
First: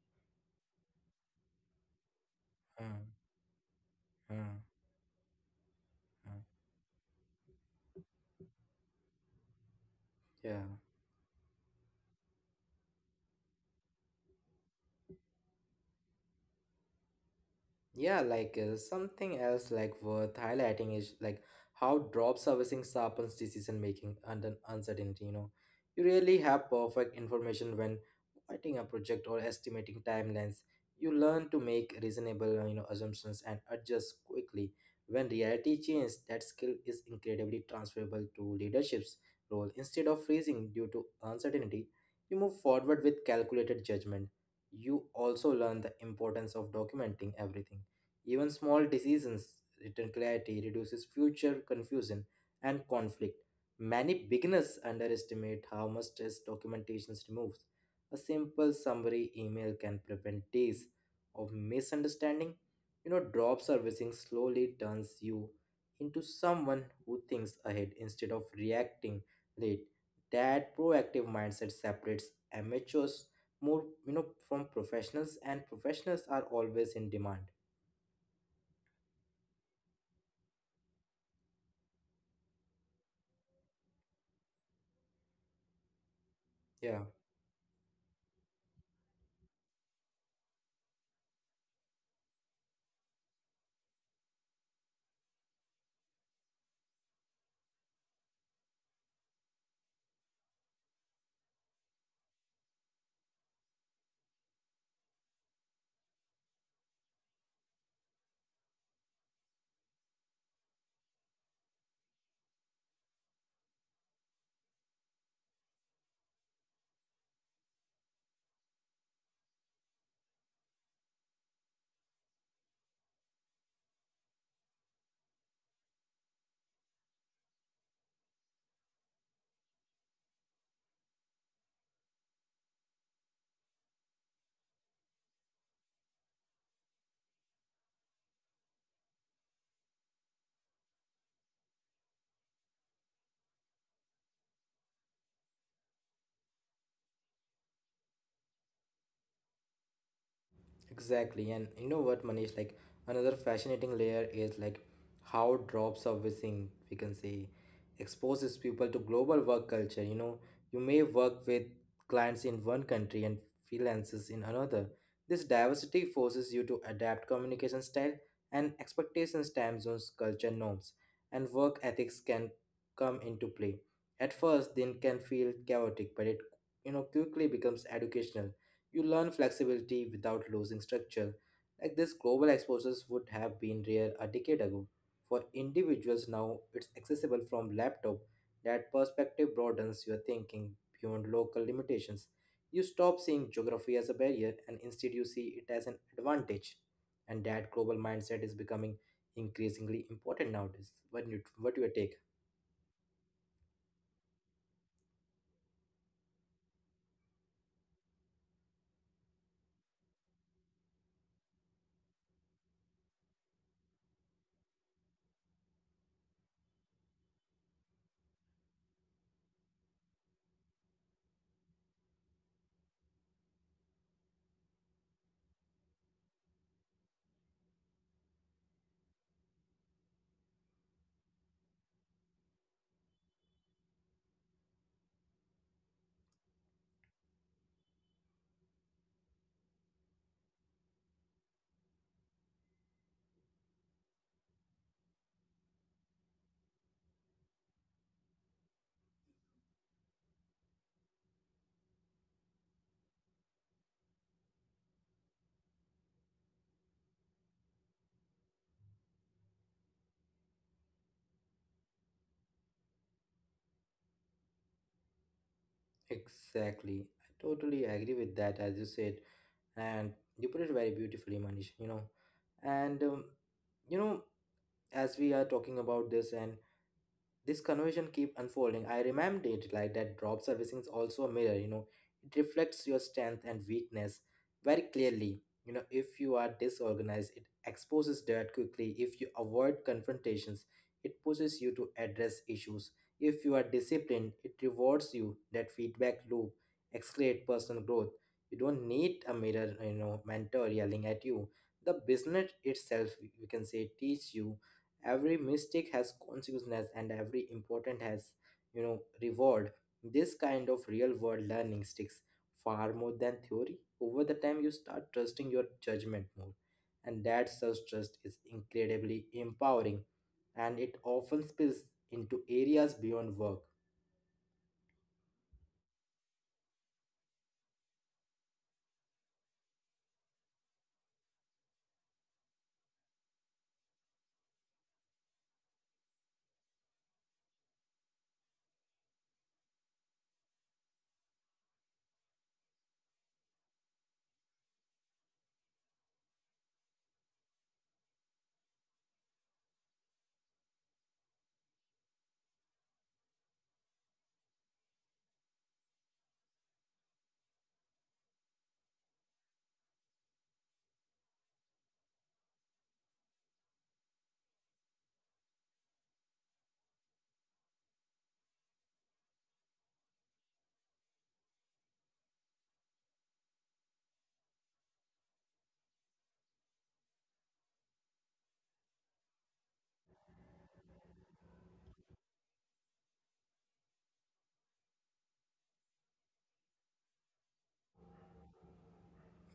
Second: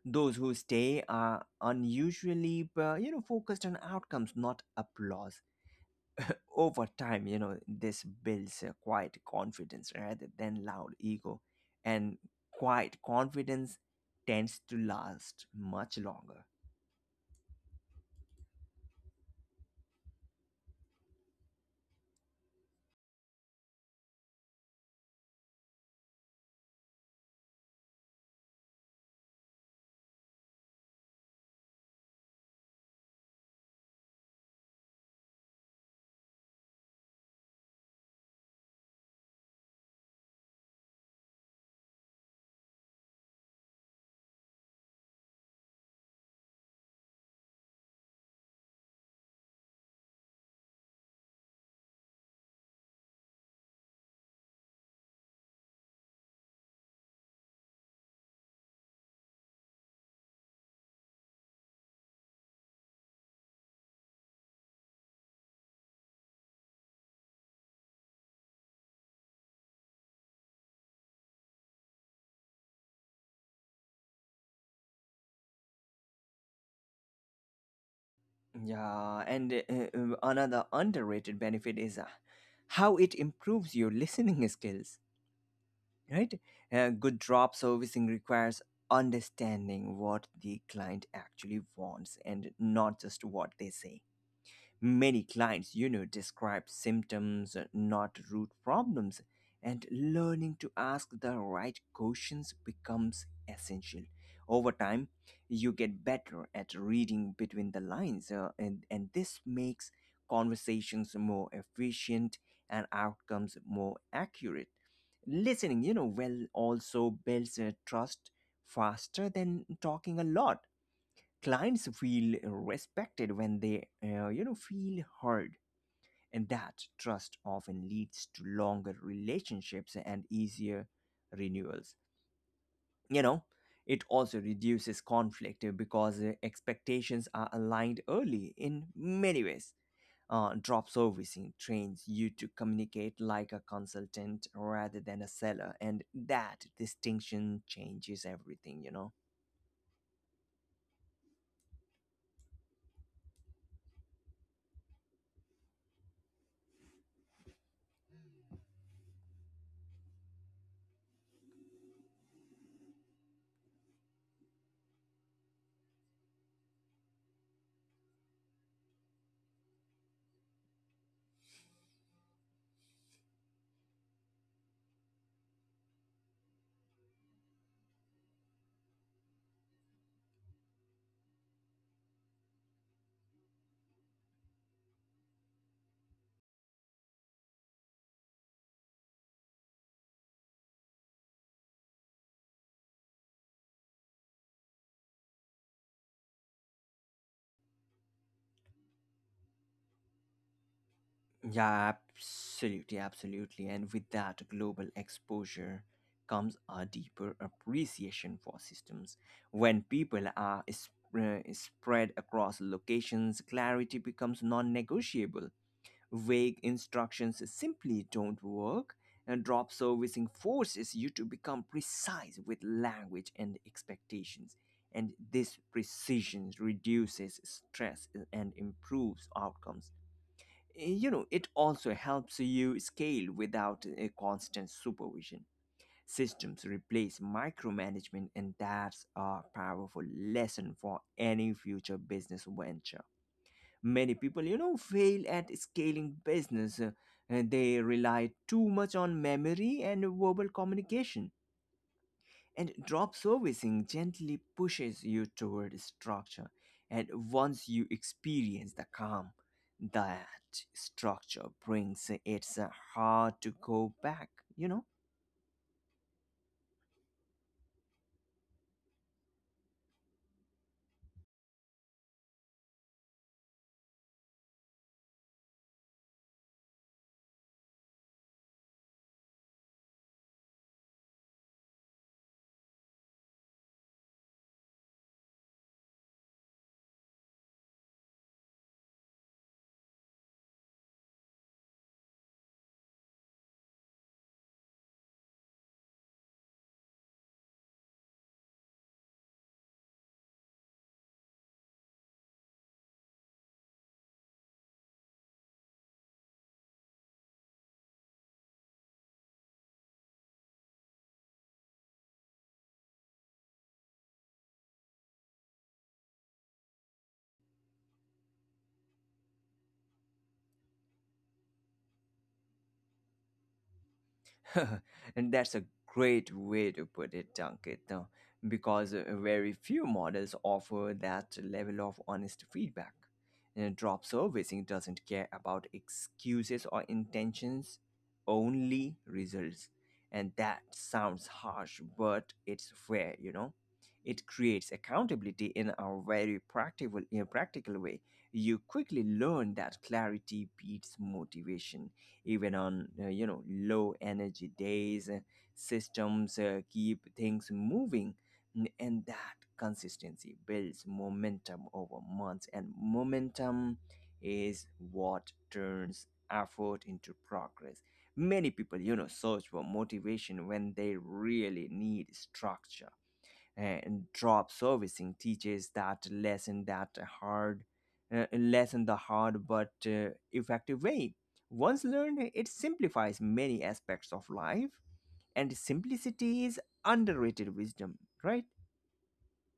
Speaker 2: Those who stay are unusually,
Speaker 1: Hmm.
Speaker 2: you know, focused on outcomes,
Speaker 1: Hmm.
Speaker 2: not applause. Over time, you know, this builds a quiet confidence rather
Speaker 1: Yeah.
Speaker 2: than loud ego, and quiet confidence tends to last much longer.
Speaker 1: Yeah, like something else like worth highlighting is like how drop servicing sharpens decision making under uncertainty, you know. You really have perfect information when writing a project or estimating timelines. You learn to make reasonable, assumptions and adjust quickly. When reality changes, that skill is incredibly transferable to leadership's role. Instead of freezing due to uncertainty, you move forward with calculated judgment. You also learn the importance of documenting everything, even small decisions. Written clarity reduces future confusion and conflict. Many beginners underestimate how much stress documentation removes. A simple summary email can prevent days of misunderstanding. You know, drop servicing slowly turns you into someone who thinks ahead instead of reacting late. That proactive mindset separates amateurs more, from professionals, and professionals are always in demand.
Speaker 2: Yeah, and another underrated benefit is how it improves your listening skills, right? A
Speaker 1: Yeah.
Speaker 2: good drop servicing requires understanding what the client actually wants and not just what they say. Many clients, you know, describe symptoms, not root problems, and learning to ask the right questions becomes essential. Over time, you get better at reading between the lines, and this makes conversations more efficient and outcomes more accurate. Listening you know well also builds trust faster than talking a lot. Clients feel respected when they you know feel heard, and that trust often leads to longer relationships and easier renewals, you know. It also reduces conflict because expectations are aligned early. In many ways, drop servicing trains you to communicate like a consultant rather than a seller, and that distinction changes everything, you know?
Speaker 1: Exactly, and you know what, Manish? Like another fascinating layer is like how drop servicing, we can say, exposes people to global work culture. You know, you may work with clients in one country and freelancers in another. This diversity forces you to adapt communication style and expectations, time zones, culture norms, and work ethics can come into play. At first, then can feel chaotic, but it quickly becomes educational. You learn flexibility without losing structure. Like this global exposures would have been rare a decade ago. For individuals now, it's accessible from laptop. That perspective broadens your thinking beyond local limitations. You stop seeing geography as a barrier and instead you see it as an advantage. And that global mindset is becoming increasingly important nowadays. What your
Speaker 2: Yeah,
Speaker 1: take?
Speaker 2: absolutely, absolutely. And with that global exposure comes a deeper appreciation for systems. When people are spread across locations, clarity becomes non negotiable. Vague instructions simply don't work, and drop servicing forces you to become precise with language and expectations. And this precision reduces stress and improves outcomes. You know, it also helps you scale without a constant supervision. Systems replace micromanagement, and that's a powerful lesson for any future business venture. Many people, you know, fail at scaling business. And they rely too much on memory and verbal communication. And drop servicing gently pushes you toward structure. And once you experience the calm that structure brings, it's hard to go back, you know?
Speaker 1: Exactly. I totally agree with that as you said. And you put it very beautifully, Manish. And you know as we are talking about this and this conversation keep unfolding, I remember it like that drop servicing is also a mirror, you know. It reflects your strength and weakness very clearly. You know, if you are disorganized, it exposes dirt quickly. If you avoid confrontations, it pushes you to address issues. If you are disciplined, it rewards you. That feedback loop accelerate personal growth. You don't need a mirror, mentor yelling at you. The business itself, we can say, teach you. Every mistake has consequences, and every important has, reward. This kind of real world learning sticks far more than theory. Over the time, you start trusting your judgment more, and that self trust is incredibly empowering, and it often spills into areas beyond work.
Speaker 2: And that's a great way to put it, Ankit, because very few models offer that level of honest feedback. Drop servicing doesn't care about excuses or intentions, only results. And that sounds harsh, but it's fair, you know. It creates accountability in a practical way. You quickly learn that clarity beats motivation even on you know low energy days. Uh, systems keep things moving. And that consistency builds momentum over months, and momentum is what turns effort into progress. Many people, you know, search for motivation when they really need structure, and drop servicing teaches that hard lesson the hard but effective way. Once learned, it simplifies many aspects of life, and simplicity is underrated wisdom, right?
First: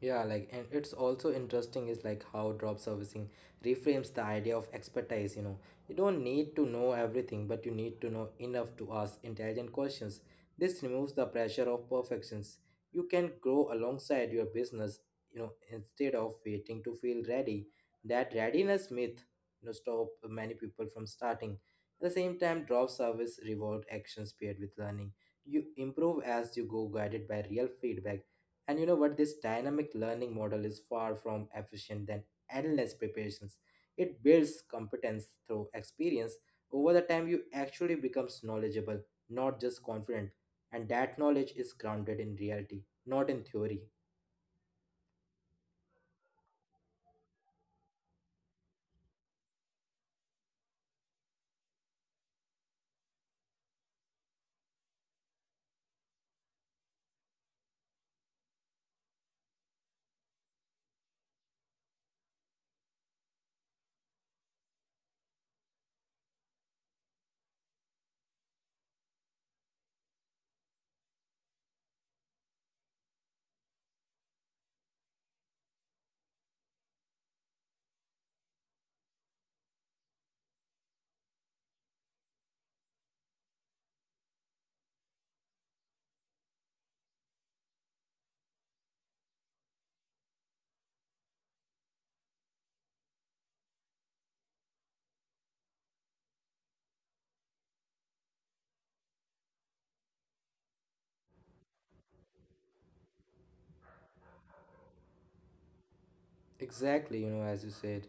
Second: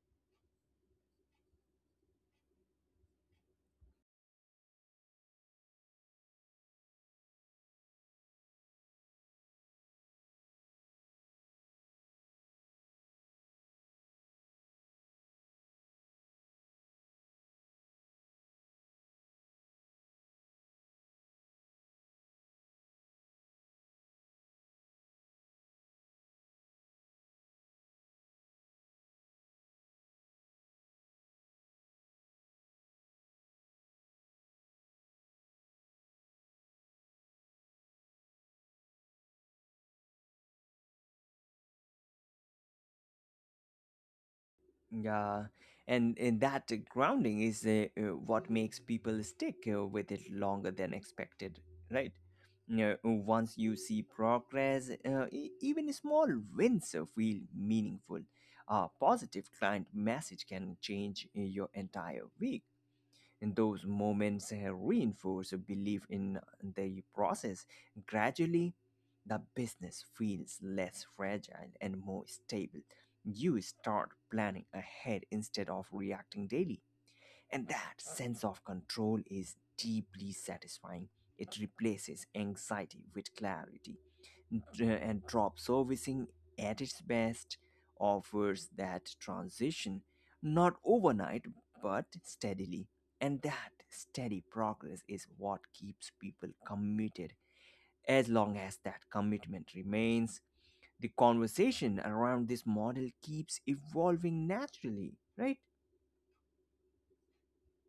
Speaker 1: Yeah, like, and it's also interesting is like how drop servicing reframes the idea of expertise. You know, you don't need to know everything, but you need to know enough to ask intelligent questions. This removes the pressure of perfections. You can grow alongside your business, you know, instead of waiting to feel ready. That readiness myth, you know, stop many people from starting. At the same time, drop service reward actions paired with learning. You improve as you go, guided by real feedback. And you know what? This dynamic learning model is far from efficient than endless preparations. It builds competence through experience. Over the time, you actually becomes knowledgeable, not just confident. And that knowledge is grounded in reality, not in theory.
Speaker 2: Yeah, and that grounding is what makes people stick with it longer than expected, right? Yeah, once you see progress, even small wins feel meaningful. A positive client message can change your entire week. And those moments reinforce a belief in the process. Gradually, the business feels less fragile and more stable. You start planning ahead instead of reacting daily. And that sense of control is deeply satisfying. It replaces anxiety with clarity. And drop servicing at its best offers that transition, not overnight, but steadily. And that steady progress is what keeps people committed. As long as that commitment remains, the conversation around this model keeps evolving naturally, right?
Speaker 1: Exactly, you know, as you said.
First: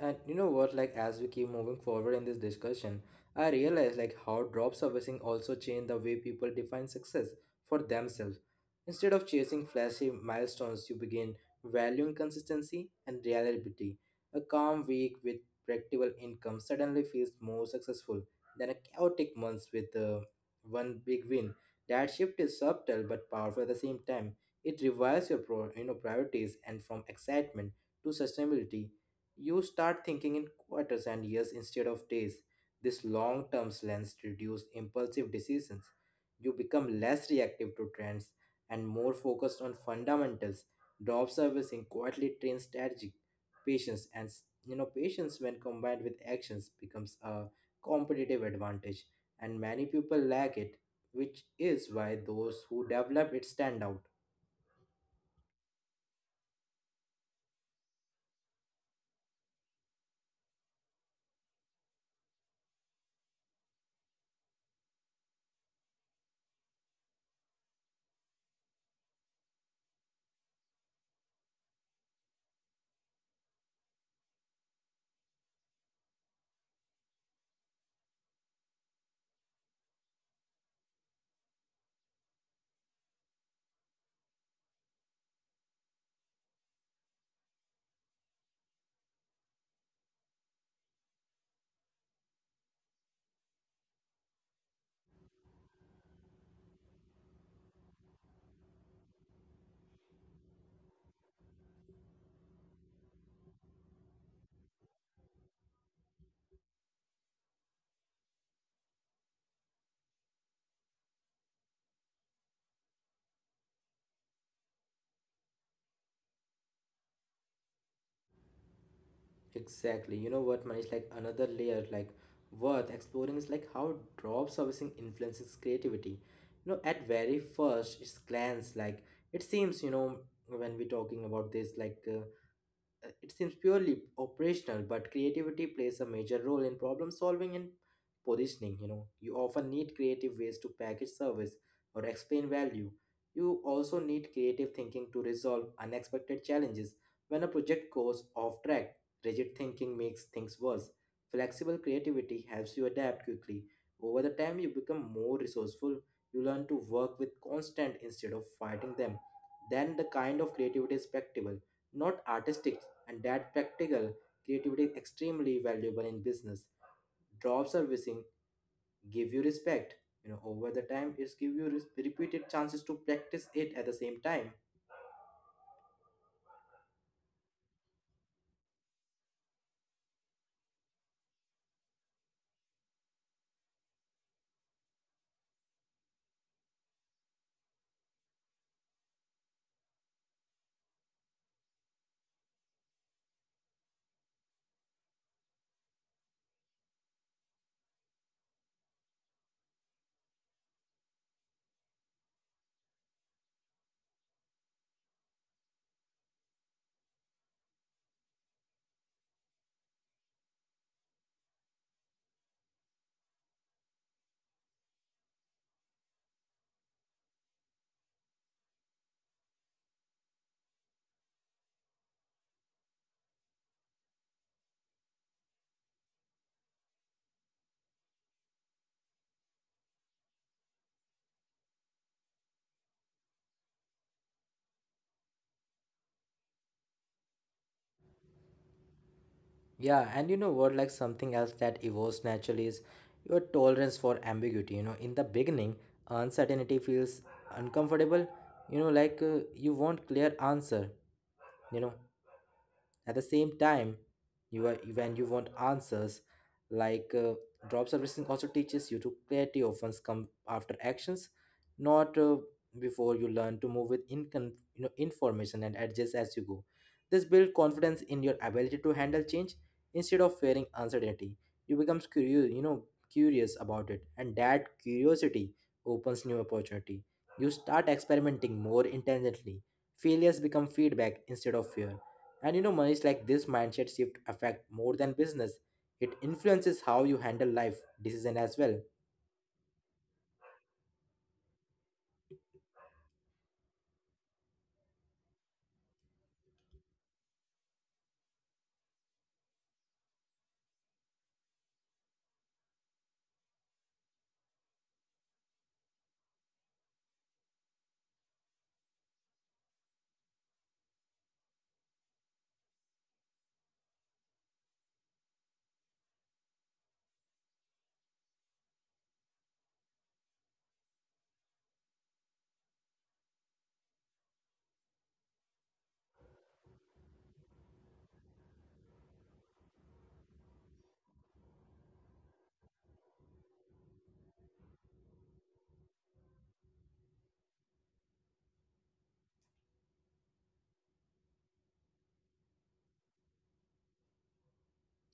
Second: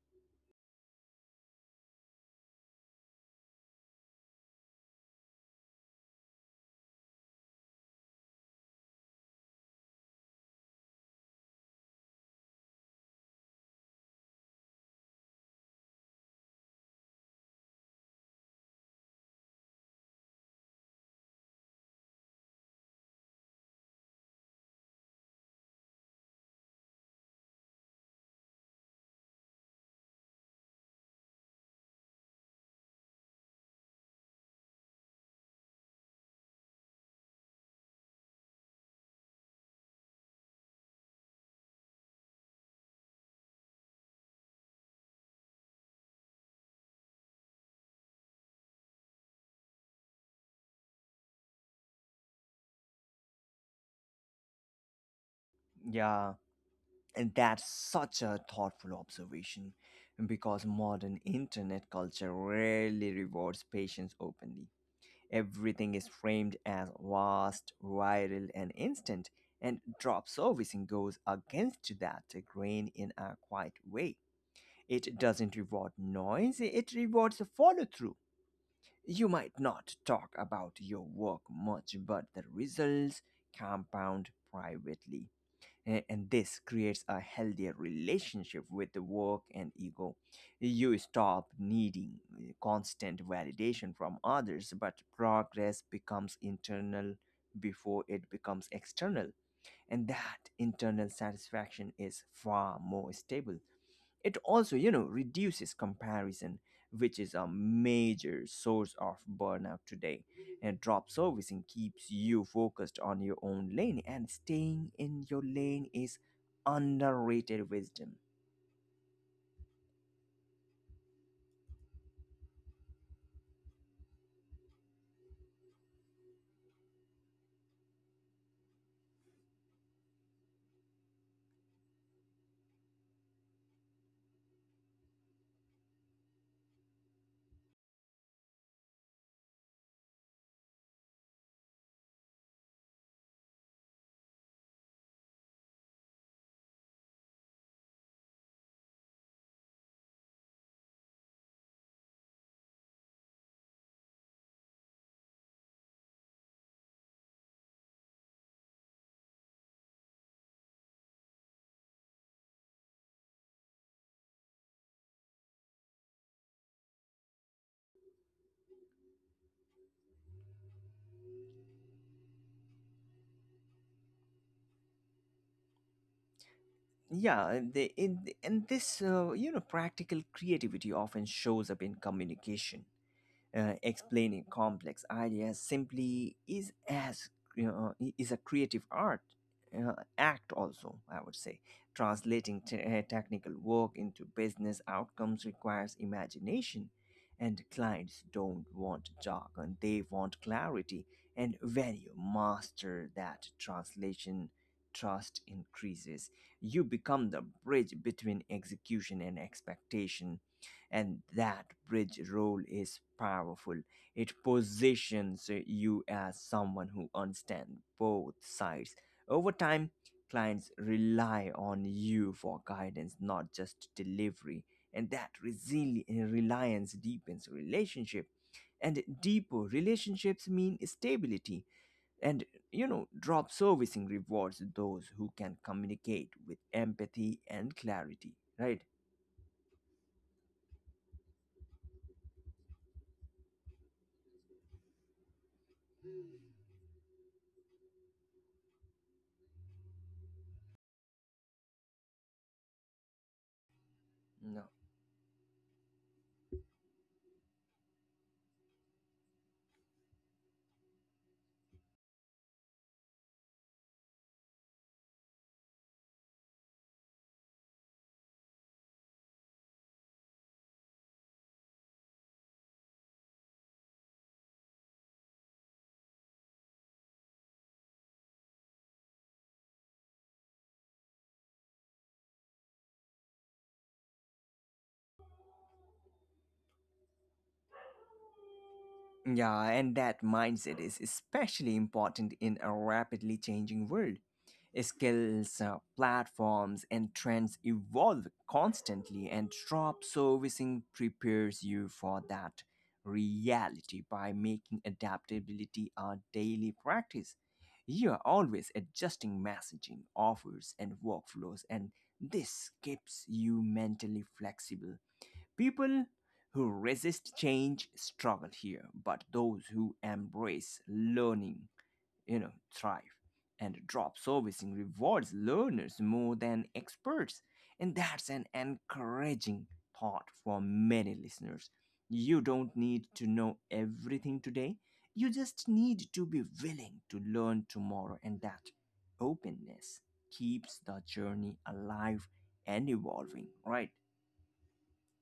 Speaker 1: And you know what, like as we keep moving forward in this discussion, I realize like how drop servicing also changed the way people define success for themselves. Instead of chasing flashy milestones, you begin valuing consistency and reliability. A calm week with predictable income suddenly feels more successful than a chaotic month with one big win. That shift is subtle but powerful at the same time. It revives your priorities and from excitement to sustainability. You start thinking in quarters and years instead of days. This long term lens reduces impulsive decisions. You become less reactive to trends and more focused on fundamentals. Drop servicing quietly trains strategic patience, and patience when combined with actions becomes a competitive advantage, and many people lack it, which is why those who develop it stand out.
Speaker 2: Yeah. And that's such a thoughtful observation because modern internet culture rarely rewards patience openly. Everything is framed as vast, viral, and instant, and drop servicing goes against that grain in a quiet way. It doesn't reward noise, it rewards follow through. You might not talk about your work much, but the results compound privately and this creates a healthier relationship with the work and ego. You stop needing constant validation from others, but progress becomes internal before it becomes external. And that internal satisfaction is far more stable. It also, you know, reduces comparison, which is a major source of burnout today. And drop servicing keeps you focused on your own lane, and staying in your lane is underrated wisdom.
Speaker 1: Exactly. You know what, Manish? Like another layer, like worth exploring is like how job servicing influences creativity. You know, at very first its glance, like it seems, you know, when we're talking about this, it seems purely operational, but creativity plays a major role in problem solving and positioning. You know, you often need creative ways to package service or explain value. You also need creative thinking to resolve unexpected challenges. When a project goes off track, rigid thinking makes things worse. Flexible creativity helps you adapt quickly. Over the time, you become more resourceful. You learn to work with constant instead of fighting them. Then the kind of creativity is practical, not artistic, and that practical creativity is extremely valuable in business. Job servicing give you respect. You know, over the time, it's give you repeated chances to practice it at the same time.
Speaker 2: Yeah, and this, you know, practical creativity often shows up in communication, explaining complex ideas simply is, as you know, is a creative art uh, act also, I would say, translating technical work into business outcomes requires imagination, and clients don't want jargon, they want clarity. And when you master that translation, trust increases. You become the bridge between execution and expectation, and that bridge role is powerful. It positions you as someone who understands both sides. Over time, clients rely on you for guidance, not just delivery. And that reliance deepens relationship, and deeper relationships mean stability. And you know, drop servicing rewards those who can communicate with empathy and clarity, right?
Speaker 1: Yeah, and you know what, like something else that evolves naturally is your tolerance for ambiguity. You know, in the beginning, uncertainty feels uncomfortable. You know, you want clear answer. You know, at the same time,
Speaker 2: No.
Speaker 1: when you want answers, like uh, job servicing also teaches you to clarity often come after actions, not before. You learn to move with information and adjust as you go. This builds confidence in your ability to handle change instead of fearing uncertainty. You become curious, you know, curious about it, and that curiosity opens new opportunity. You start experimenting more intelligently. Failures become feedback instead of fear. And you know, Manish, like this mindset shift affect more than business. It influences how you handle life decision as well.
Speaker 2: Yeah, and that mindset is especially important in a rapidly changing world. Skills, platforms, and trends evolve constantly, and job servicing prepares you for that reality by making adaptability a daily practice. You are always adjusting messaging, offers, and workflows, and this keeps you mentally flexible. People who resist change struggle here, but those who embrace learning, you know, thrive. And drop servicing rewards learners more than experts. And that's an encouraging thought for many listeners. You don't need to know everything today. You just need to be willing to learn tomorrow, and that openness keeps the journey alive and evolving, right?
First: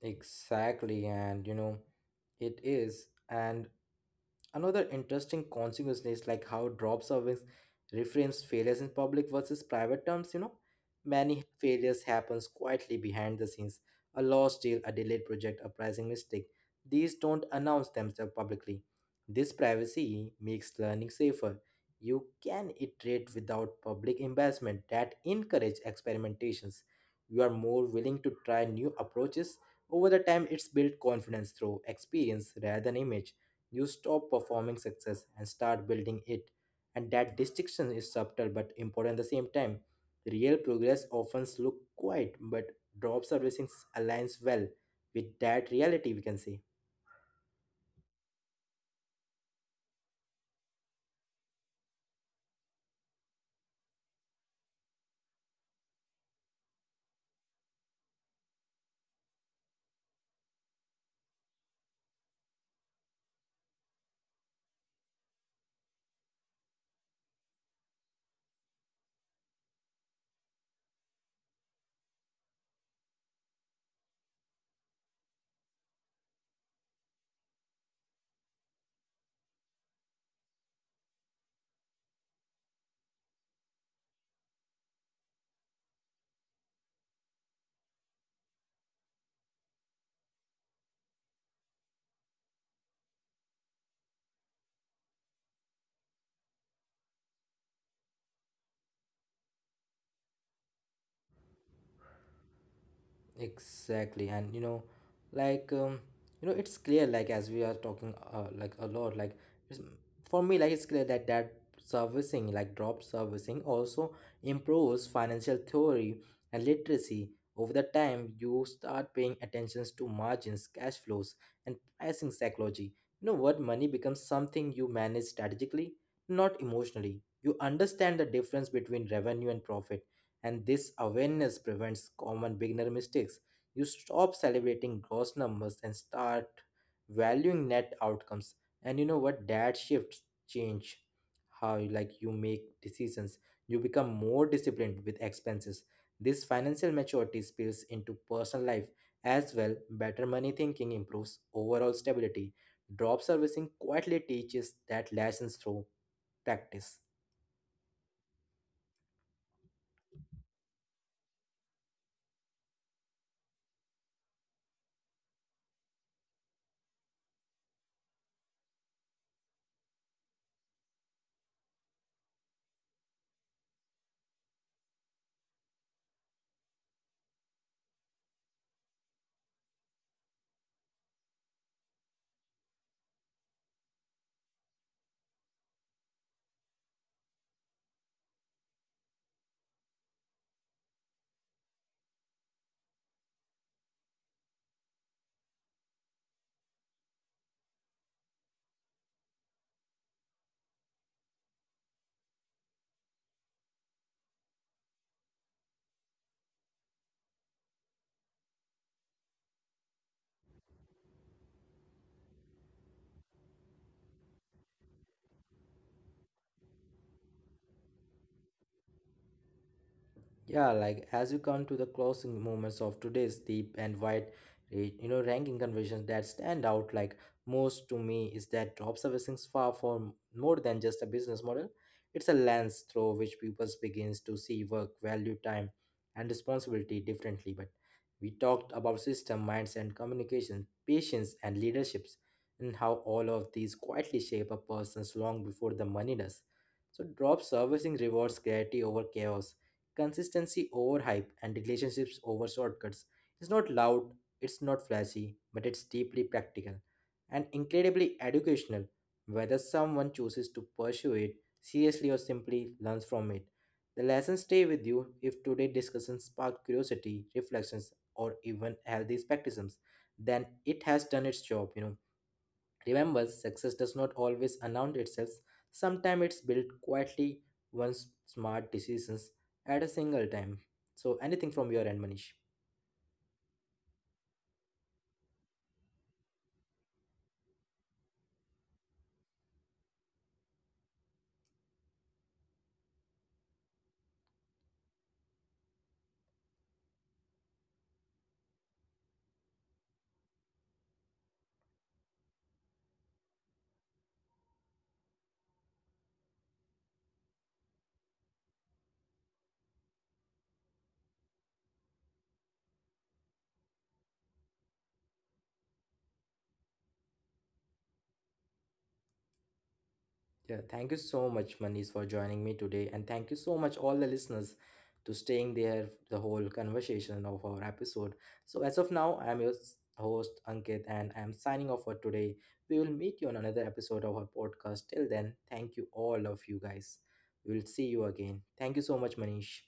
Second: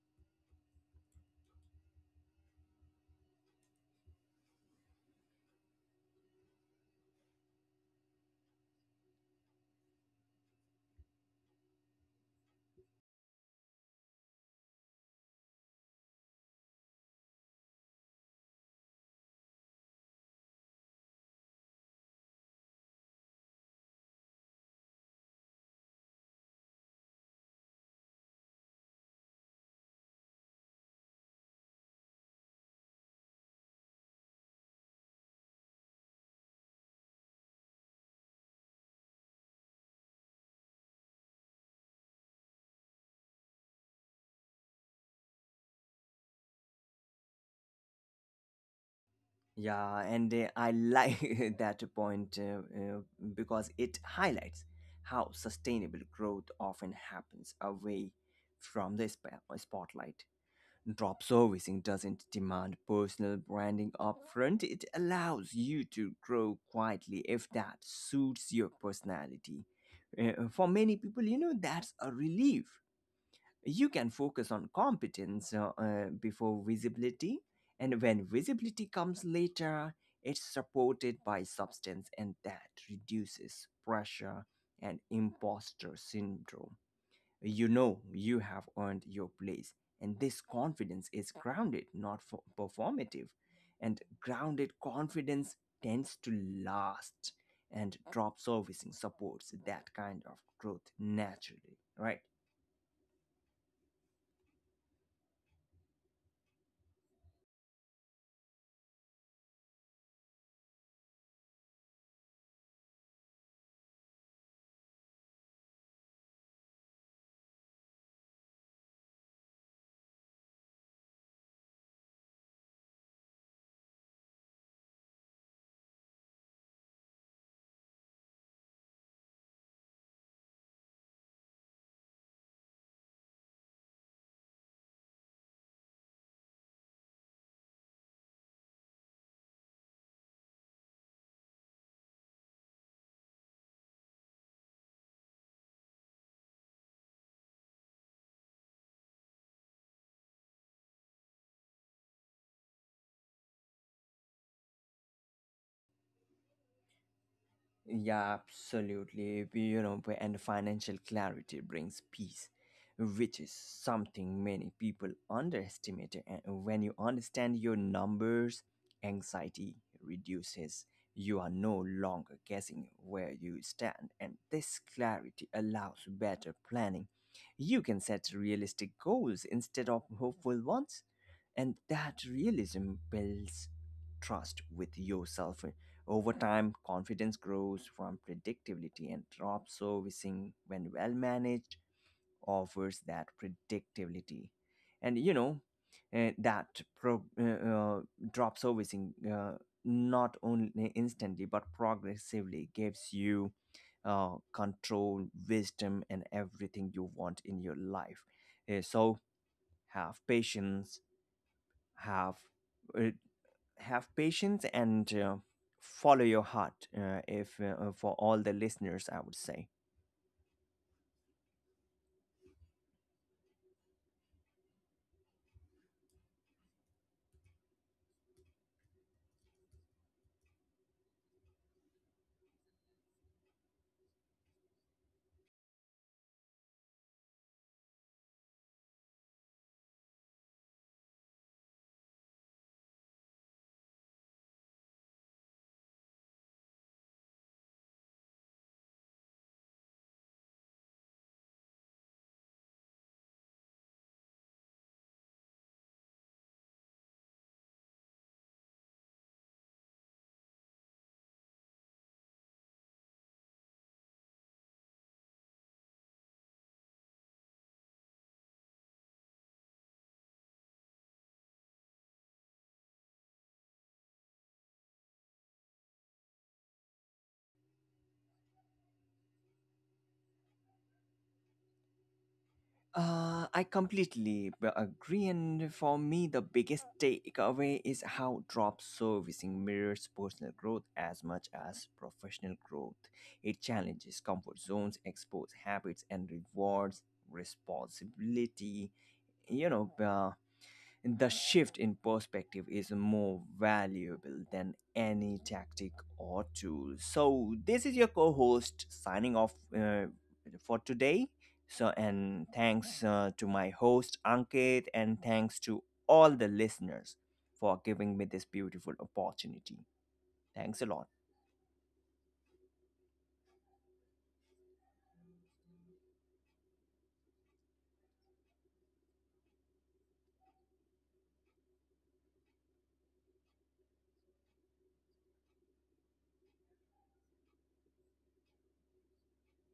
Speaker 1: Exactly, and you know, it is. And another interesting consequence is like how drop service reframes failures in public versus private terms, you know. Many failures happens quietly behind the scenes. A lost deal, a delayed project, a pricing mistake. These don't announce themselves publicly. This privacy makes learning safer. You can iterate without public embarrassment. That encourage experimentations. You are more willing to try new approaches. Over the time, it's built confidence through experience rather than image. You stop performing success and start building it. And that distinction is subtle but important at the same time. Real progress often looks quiet, but drop servicing aligns well with that reality, we can say.
Speaker 2: Yeah, and I like that point because it highlights how sustainable growth often happens away from the spotlight. Drop servicing doesn't demand personal branding upfront, it allows you to grow quietly if that suits your personality. For many people, you know, that's a relief. You can focus on competence before visibility, and when visibility comes later, it's supported by substance, and that reduces pressure and imposter syndrome. You know you have earned your place, and this confidence is grounded, not for performative. And grounded confidence tends to last, and drop servicing supports that kind of growth naturally, right?
Speaker 1: Exactly, and you know, like um, you know, it's clear like as we are talking like a lot, it's, for me, like it's clear that servicing, like drop servicing, also improves financial theory and literacy. Over the time, you start paying attentions to margins, cash flows, and pricing psychology. You know what? Money becomes something you manage strategically, not emotionally. You understand the difference between revenue and profit, and this awareness prevents common beginner mistakes. You stop celebrating gross numbers and start valuing net outcomes. And you know what? That shifts change like you make decisions. You become more disciplined with expenses. This financial maturity spills into personal life as well. Better money thinking improves overall stability. Drop servicing quietly teaches that lessons through practice.
Speaker 2: Yeah, absolutely. You know, and financial clarity brings peace, which is something many people underestimate. And when you understand your numbers, anxiety reduces. You are no longer guessing where you stand, and this clarity allows better planning. You can set realistic goals instead of hopeful ones, and that realism builds trust with yourself. Over time, confidence grows from predictability, and drop servicing, when well managed, offers that predictability. And you know, eh, that pro, uh, uh, drop servicing, not only instantly but progressively, gives you control, wisdom, and everything you want in your life. So, have patience have uh, have patience, and follow your heart, if for all the listeners, I would say.
Speaker 1: Yeah, like as you come to the closing moments of today's deep and wide, you know, ranking conversations that stand out like most to me is that observation is far from more than just a business model. It's a lens through which people begins to see work, value, time, and responsibility differently. But we talked about system, minds, and communication, patience, and leaderships, and how all of these quietly shape a person's long before the money does. So, drop servicing rewards clarity over chaos, consistency over hype, and relationships over shortcuts. It's not loud, it's not flashy, but it's deeply practical and incredibly educational. Whether someone chooses to pursue it seriously or simply learns from it, the lessons stay with you. If today's discussion sparked curiosity, reflections, or even healthy skepticism, then it has done its job, you know. Remember, success does not always announce itself. Sometimes it's built quietly, once smart decisions at a single time. So, anything from your end, Manish?
Speaker 2: I completely agree, and for me, the biggest takeaway is how drop servicing mirrors personal growth as much as professional growth. It challenges comfort zones, exposes habits, and rewards responsibility. You know, the shift in perspective is more valuable than any tactic or tool. So, this is your co host signing off for today. So, and thanks to my host Ankit, and thanks to all the listeners for giving me this beautiful opportunity.
Speaker 1: Yeah,
Speaker 2: Thanks a
Speaker 1: thank you
Speaker 2: lot.
Speaker 1: so much, Manish, for joining me today, and thank you so much, all the listeners, to staying there the whole conversation of our episode. So, as of now, I'm your host Ankit, and I'm signing off for today. We will meet you on another episode of our podcast. Till then, thank you all of you guys. We'll see you again. Thank you so much, Manish.